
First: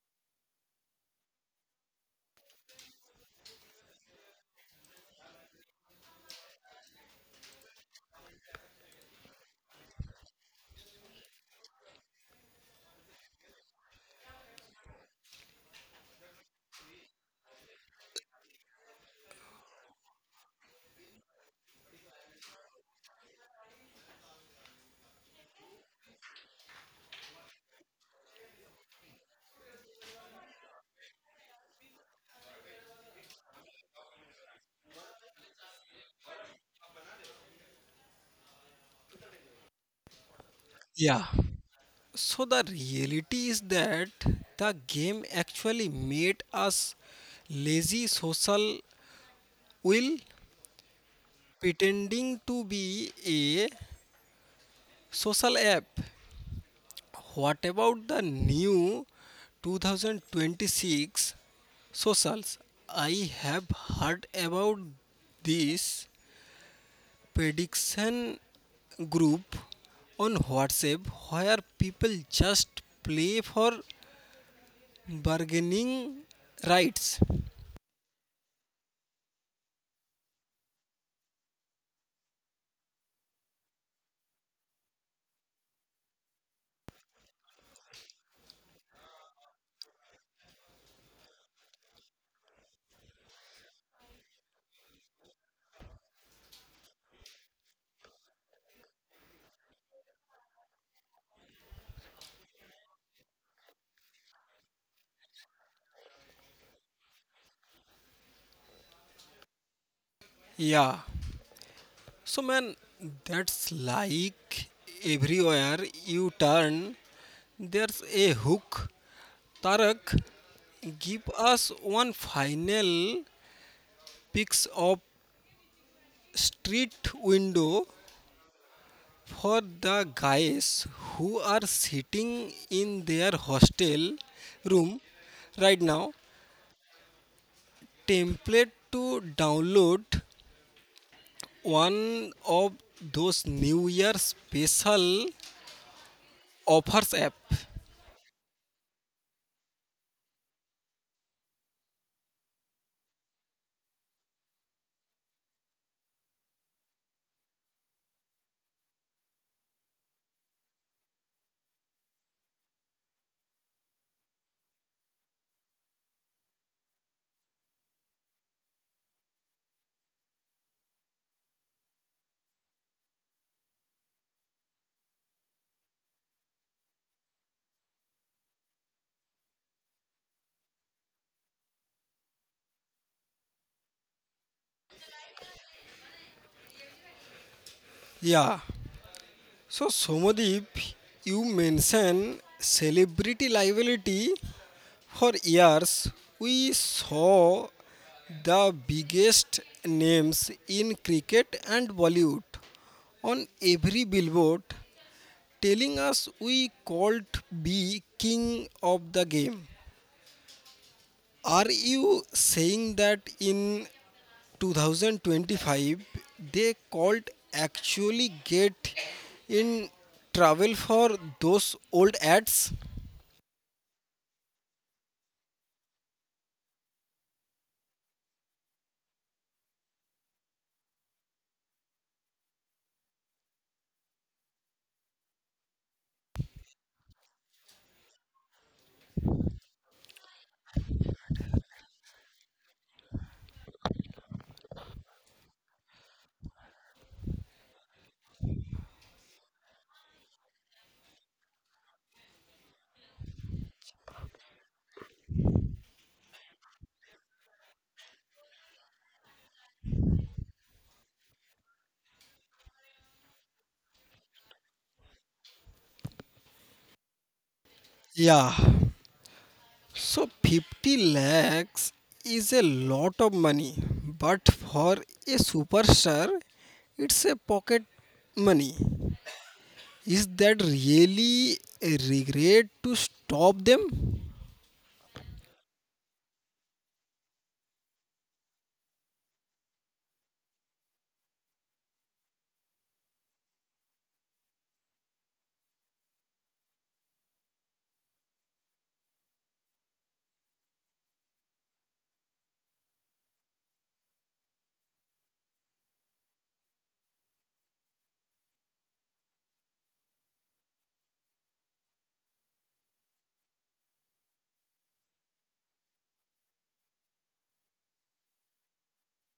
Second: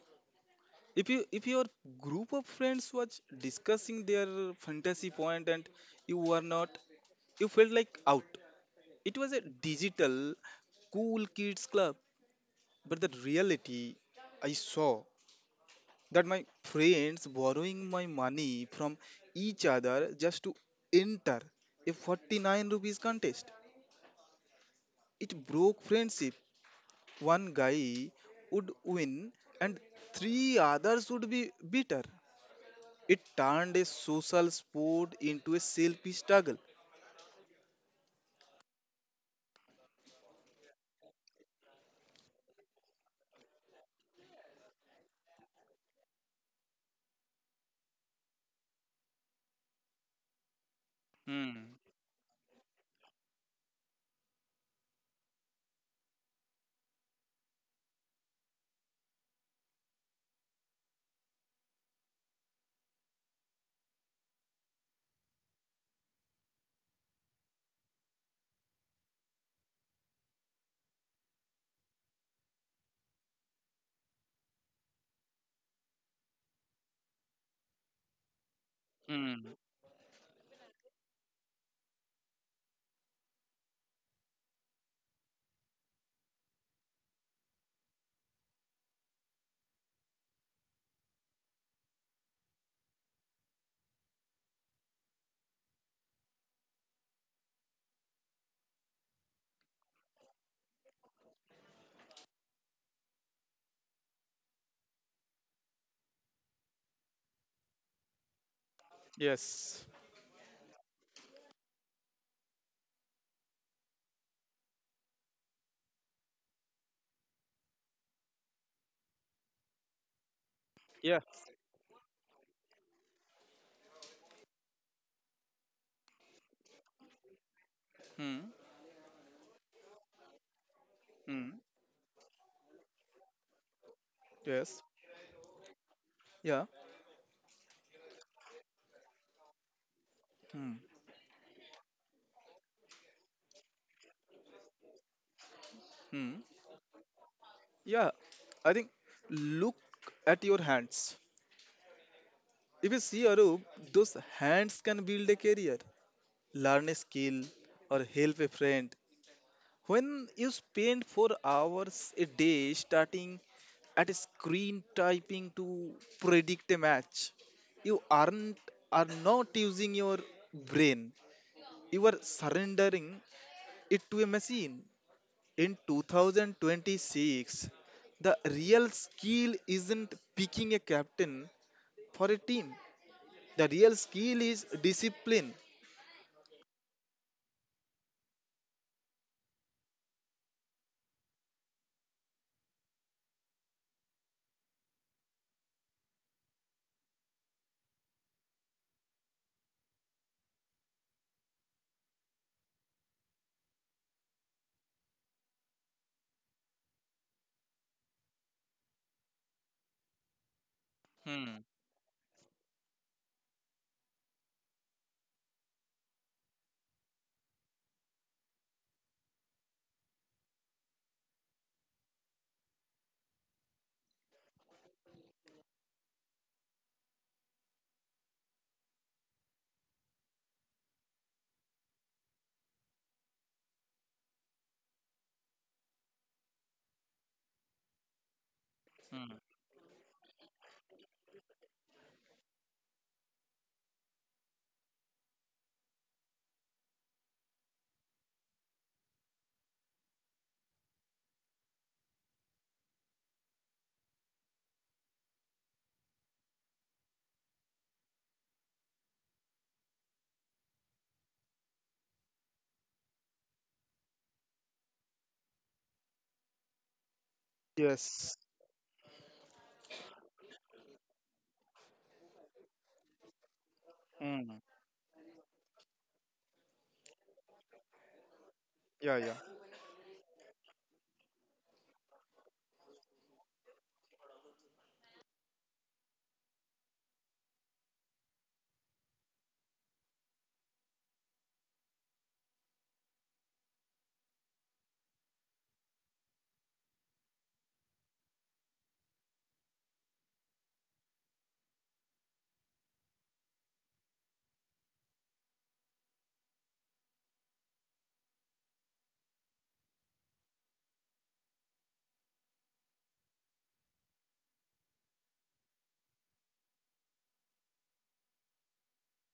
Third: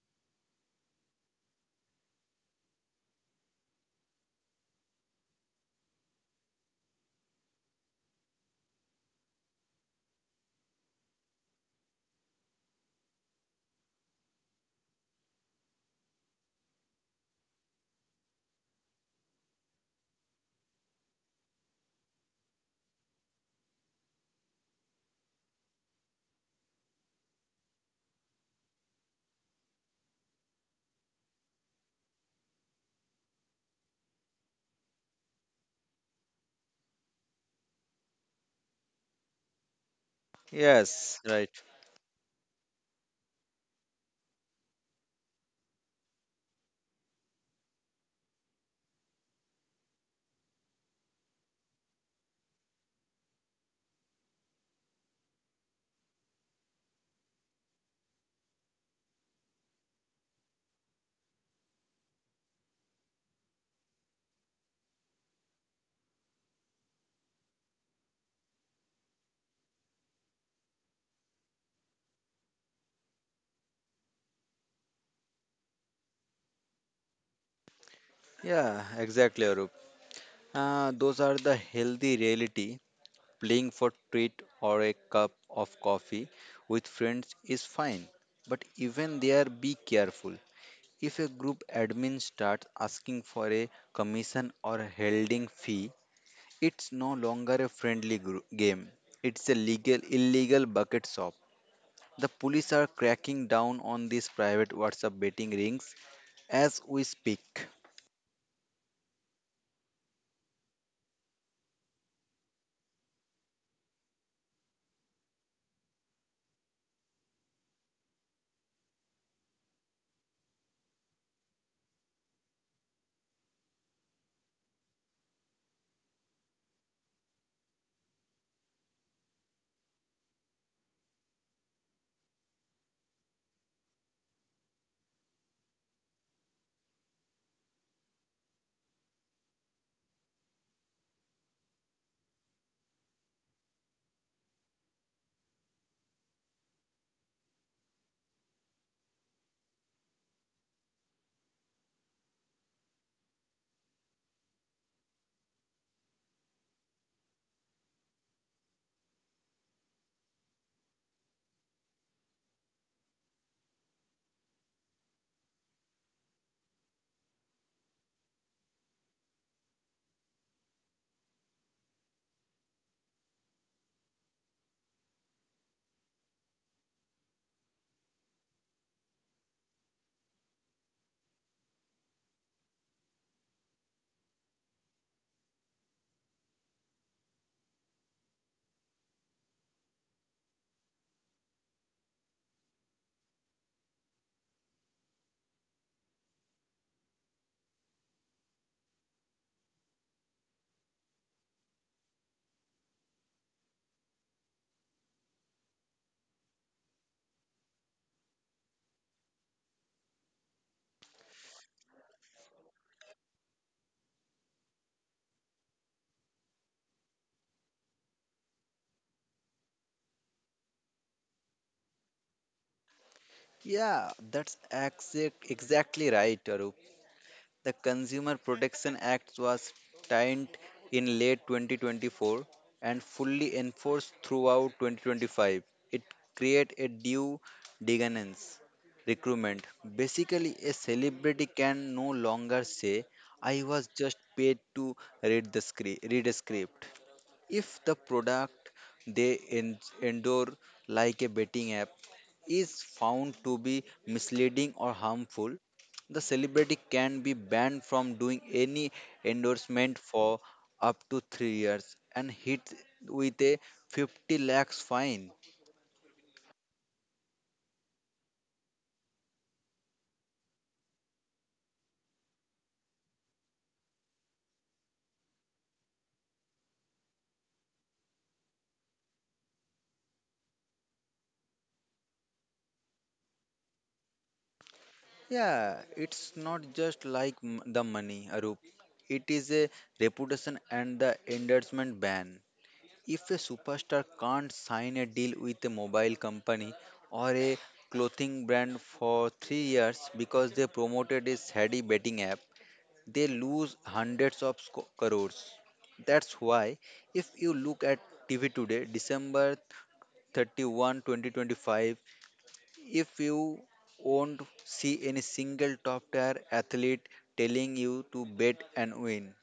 S3: If your group of friends was discussing their fantasy point, and you were not, you felt like out. It was a digital cool kids club. But the reality I saw, that my friends borrowing my money from each other just to enter a 49 rupees contest, it broke friendship. One guy would win and three others would be bitter. It turned a social sport into a selfish struggle.
S2: Yes,
S1: yeah.
S2: right.
S1: So the reality is that the game actually made us lazy social will
S3: Hmm.
S1: pretending to be a social app. What about the new 2026 socials? I have heard about this prediction group on WhatsApp where people just play for bargaining rights.
S2: Yeah, exactly, Arup. Those are the healthy reality. Playing for treat or a cup of coffee with friends is fine, but even there be careful. If a group admin starts asking for a commission or a holding fee, it's no longer a friendly group game. It's a legal illegal bucket shop. The police are cracking down on these private WhatsApp betting rings as we speak.
S3: Yes.
S1: Yeah. So man, that's like everywhere you turn, there's a hook. Tarak,
S3: Yeah.
S1: give us one final pics of street window
S3: Hmm.
S1: for the guys who
S3: Hmm.
S1: are sitting in their hostel
S3: Yes.
S1: room right now.
S3: Yeah.
S1: Template to download
S3: Hmm.
S1: one of those New Year special
S3: Hmm.
S1: offers app.
S3: Yeah, I think look at your hands. If you see Arup, those hands can build a career, learn a skill, or help a friend. When you spend 4 hours a day starting at a screen typing to predict a match, you aren't are not using your brain. You are surrendering it to a machine. In 2026, the real skill isn't picking a captain for a team. The real skill is discipline.
S1: Yeah. So, Somadeep, you mention celebrity liability. For years, we saw the biggest names in cricket and Bollywood on every billboard telling us we called be king of the game.
S3: Hmm.
S1: Are you saying that in 2025 they called actually get in travel for those old ads?
S2: Yeah, that's exactly right, Arup. The Consumer Protection Act was signed in late 2024 and fully enforced throughout 2025. It creates a due diligence requirement. Basically, a celebrity can no longer say, "I was just paid to read the script." Read a script. If the product they endure, like a betting app, is found to be misleading or harmful, the celebrity can be banned from doing any endorsement for up to 3 years and hit with a 50 lakhs fine.
S3: Yes.
S1: Yeah. So 50 lakhs is a lot of money, but
S3: Hmm.
S1: for a superstar, it's a pocket money.
S3: Yeah, yeah.
S1: Is that really a regret to stop them?
S2: Yeah, it's not just like the money, Arup. It is a reputation and the endorsement ban. If a superstar can't sign a deal with a mobile company or a clothing brand for 3 years because they promoted a shady betting app, they lose hundreds of crores. That's why, if you look at TV today, December 31, 2025, if you won't see any single top tier athlete telling you to bet and win,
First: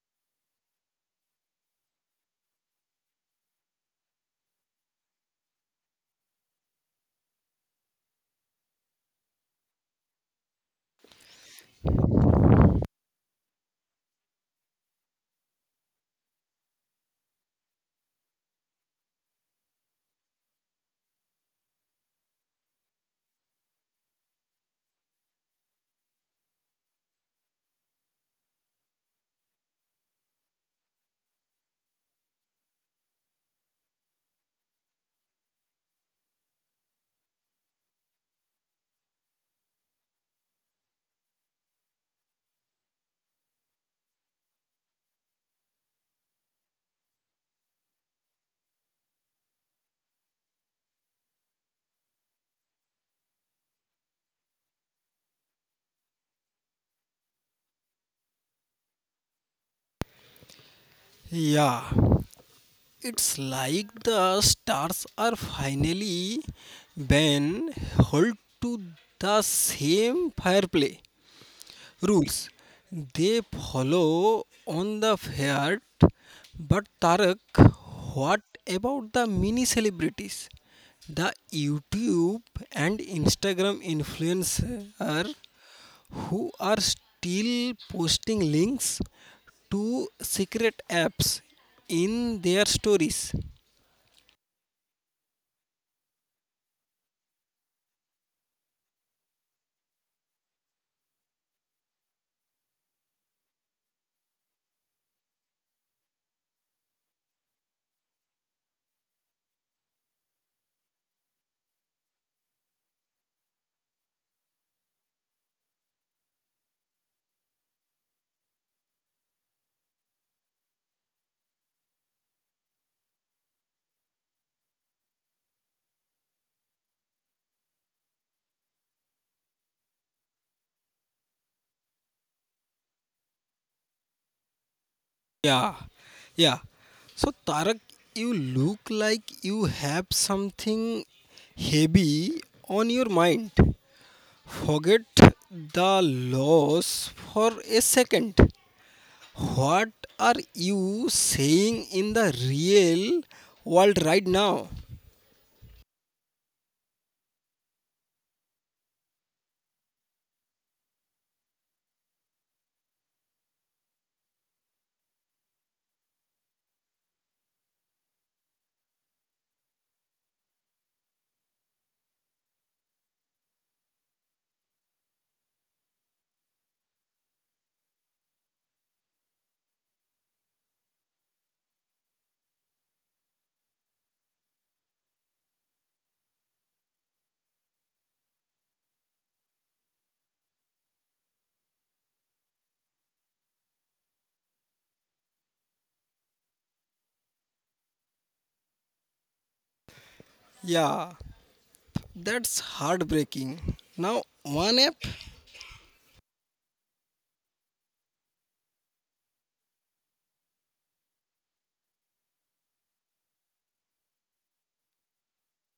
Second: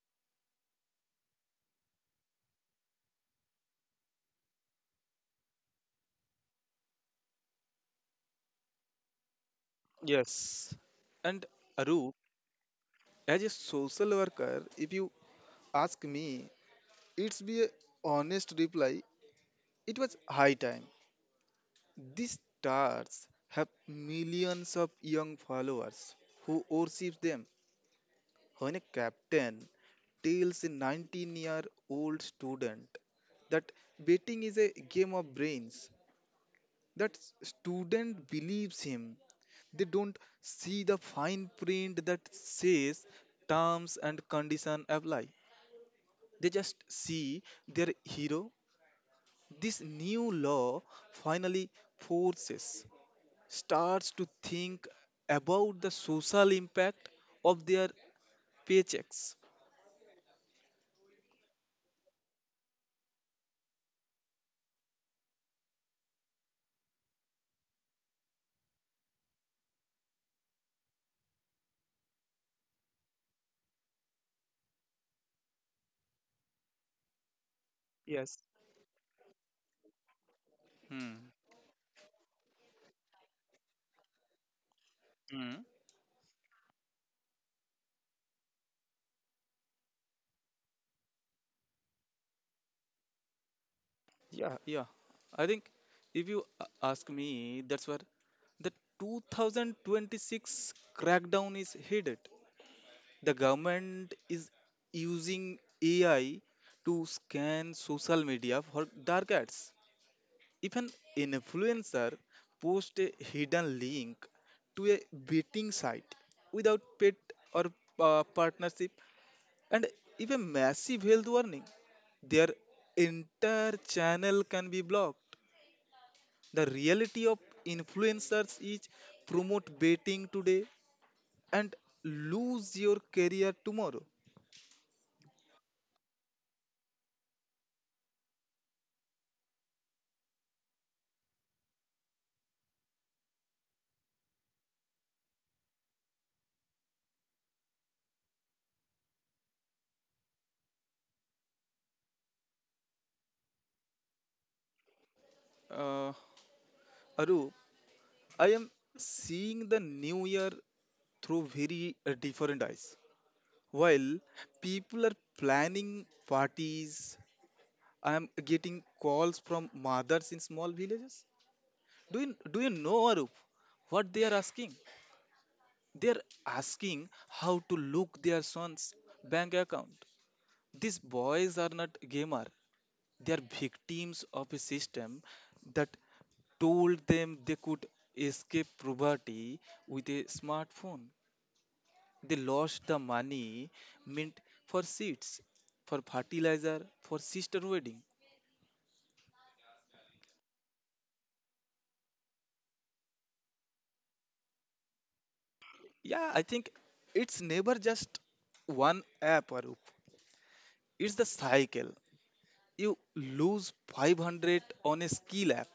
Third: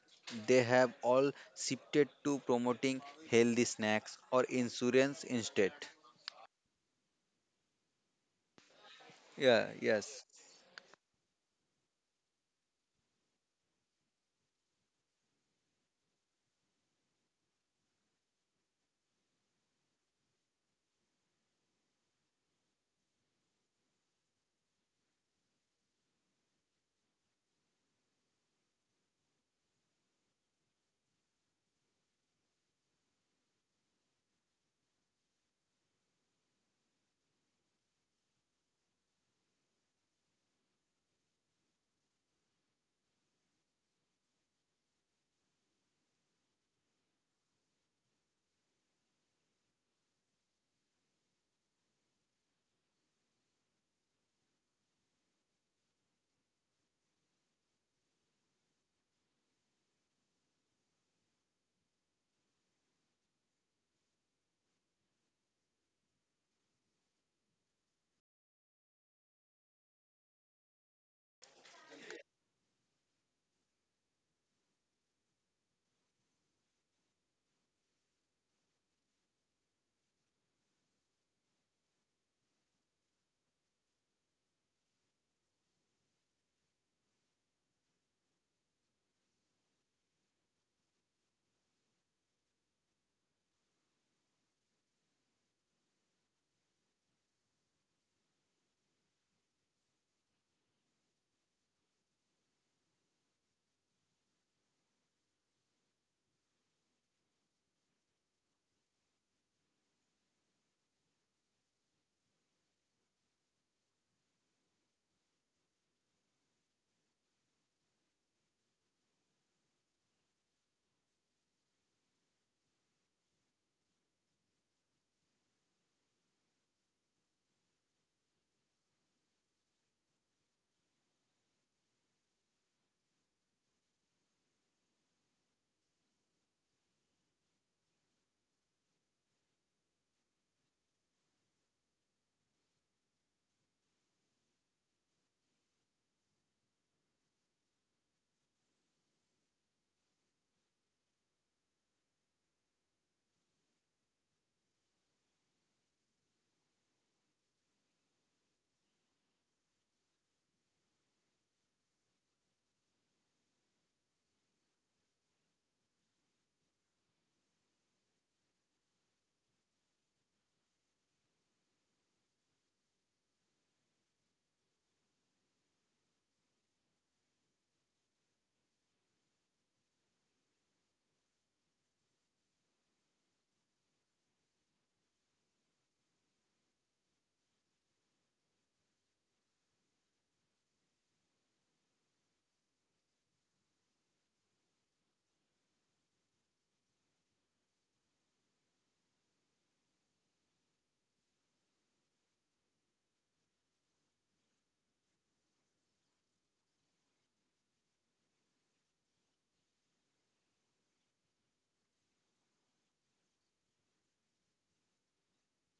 S2: they have all shifted to promoting healthy snacks or insurance instead. Yeah, yes.
S3: Yes. And Arup, as a social worker, if you ask me, it's be a honest reply. It was high time. These stars have millions of young followers who worship them. When a captain tells a 19-year-old student that betting is a game of brains, that student believes him. They don't see the fine print that says terms and condition apply. They just see their hero. This new law finally forces starts to think about the social impact of their paychecks.
S1: Yeah. It's like the stars are finally been held to the same fireplay rules they follow on the fiat. But Tarak,
S3: Yes.
S1: what about the mini celebrities? The
S3: Hmm.
S1: YouTube and Instagram influencer
S3: Hmm.
S1: who are still posting links to secret apps in their stories.
S3: Yeah, yeah. I think if you ask me, that's where the 2026 crackdown is headed. The government is using AI to scan social media for dark ads. If an influencer posts a hidden link to a betting site without paid or partnership, and if a massive health warning, their entire channel can be blocked. The reality of influencers is promote betting today and lose your career tomorrow.
S1: Yeah, yeah. So, Tarak, you look like you have something heavy on your mind. Forget the loss for a second. What are you saying in the real world right now?
S3: Uh, Arup, I am seeing the new year through very different eyes. While people are planning parties, I am getting calls from mothers in small villages. Do you know, Arup, what they are asking? They are asking how to look their son's bank account. These boys are not gamer. They are victims of a system that told them they could escape poverty with a smartphone. They lost the money meant for seats, for fertilizer, for sister wedding.
S1: Yeah, that's heartbreaking. Now, one app?
S3: Yeah, I think it's never just one app, Arup. It's the cycle. You lose 500 on a skill app.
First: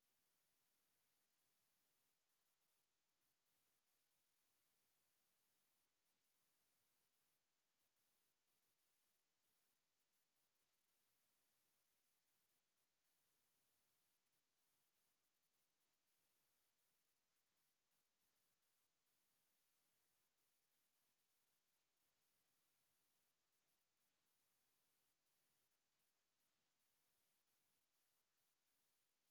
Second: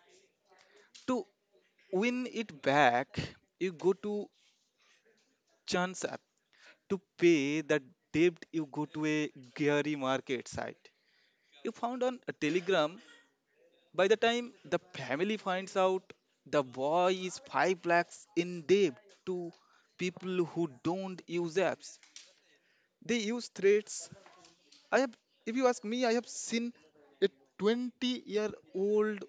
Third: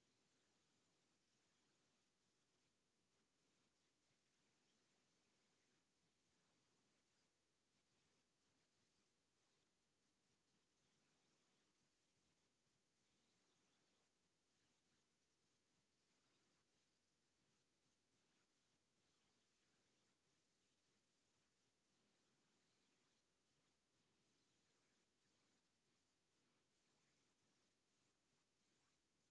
S3: To win it back, you go to chance app. To pay the debt, you go to a geary market site. You found on a Telegram. By the time the family finds out, the boy is 5 lakhs in debt to people who don't use apps. They use threats. I have, if you ask me, I have seen a 20-year-old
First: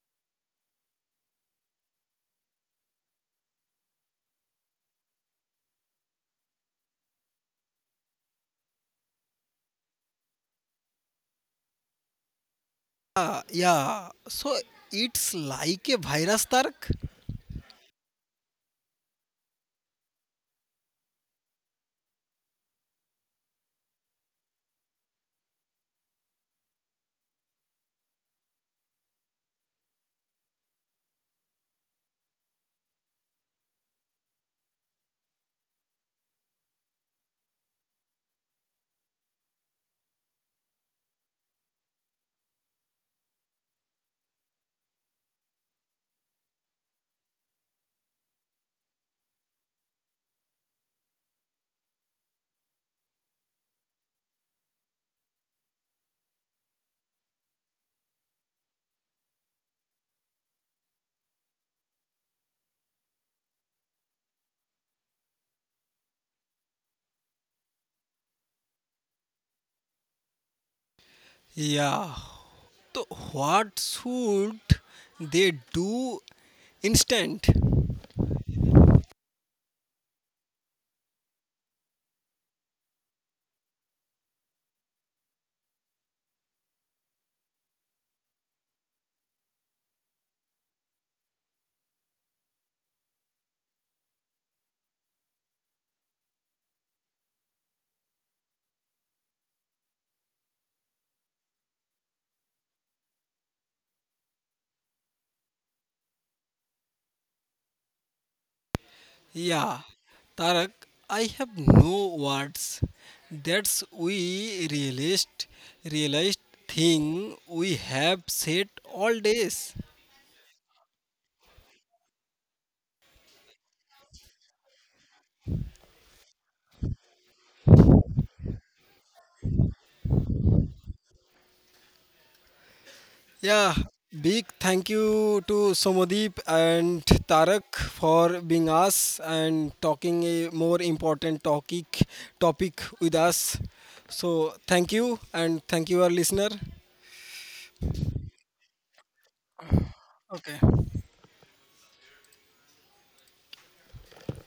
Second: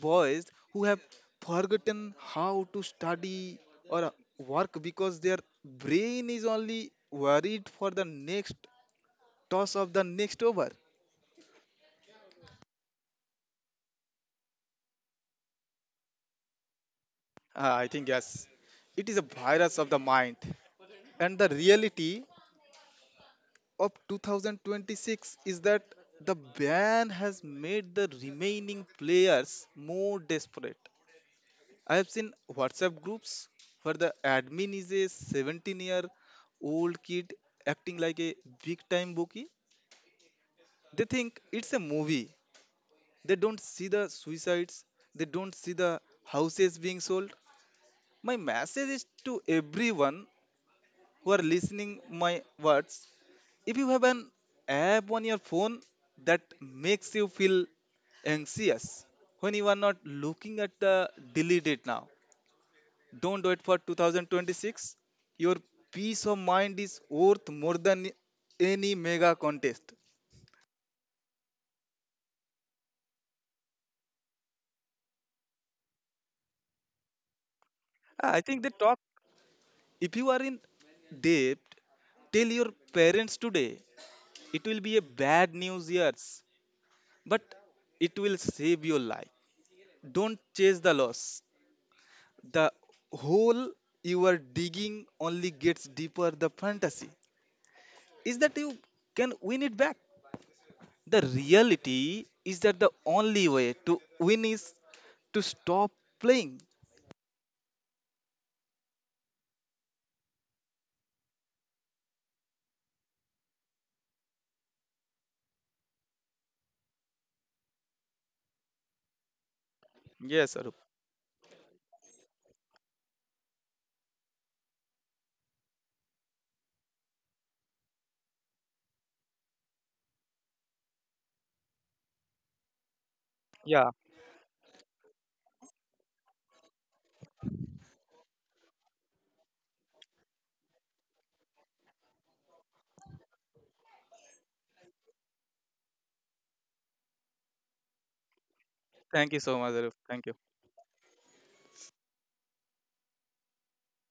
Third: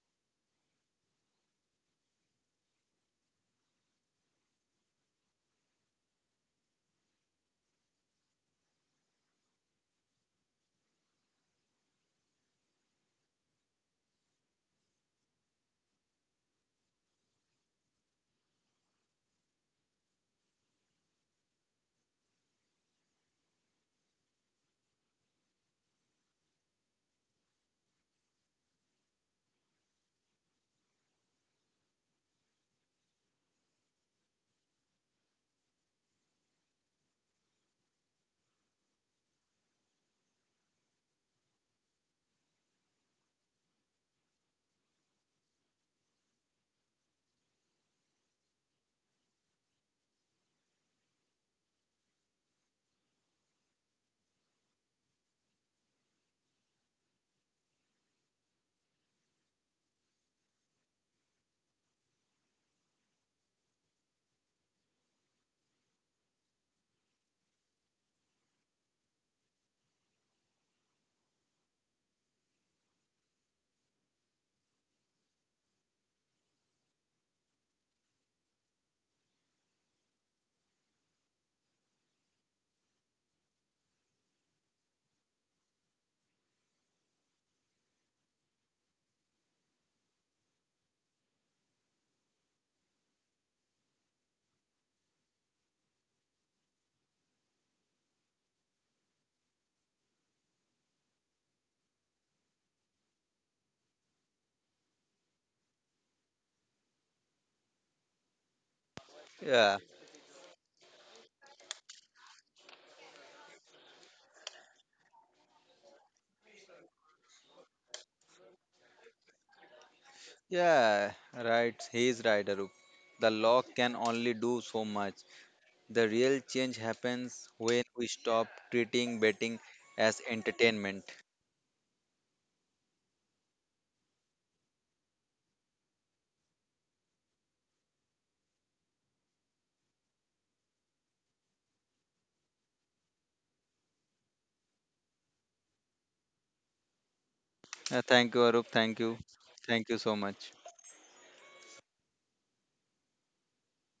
S3: boys who have forgotten how to study or work because their brain is only worried for the next toss of the next over.
S1: Yeah, yeah. So, it's like a virus, Tarak?
S3: I think yes. It is a virus of the mind. And the reality of 2026 is that the ban has made the remaining players more desperate. I have seen WhatsApp groups where the admin is a 17-year-old kid acting like a big time bookie. They think it's a movie. They don't see the suicides, they don't see the houses being sold. My message is to everyone who are listening my words: if you have an app on your phone that makes you feel anxious when you are not looking at the, delete it now. Don't do it for 2026. Your peace of mind is worth more than any mega contest.
S1: Yeah, so what should they do instant?
S3: I think they talk. If you are in debt, tell your parents today. It will be a bad news years, but it will save your life. Don't chase the loss. The hole you are digging only gets deeper. The fantasy is that you can win it back. The reality is that the only way to win is to stop playing.
S2: Yeah,
S1: Yeah, Tarak, I have no words. That's we realized thing we have said all days.
S3: Yes, Arup.
S2: yeah, right. He's right, Arup. The law can only do so much. The real change happens when we stop treating betting as entertainment.
S1: Yeah,
S3: Yeah,
S1: big thank you to Somadeep and Tarak for being us and talking a more important topic with us. So thank you and thank you our listener.
S2: Thank you, Arup. Thank you.
S3: thank you so much,
S2: Thank
S3: Arup.
S2: you so
S3: Thank you.
S2: much.
S1: Okay.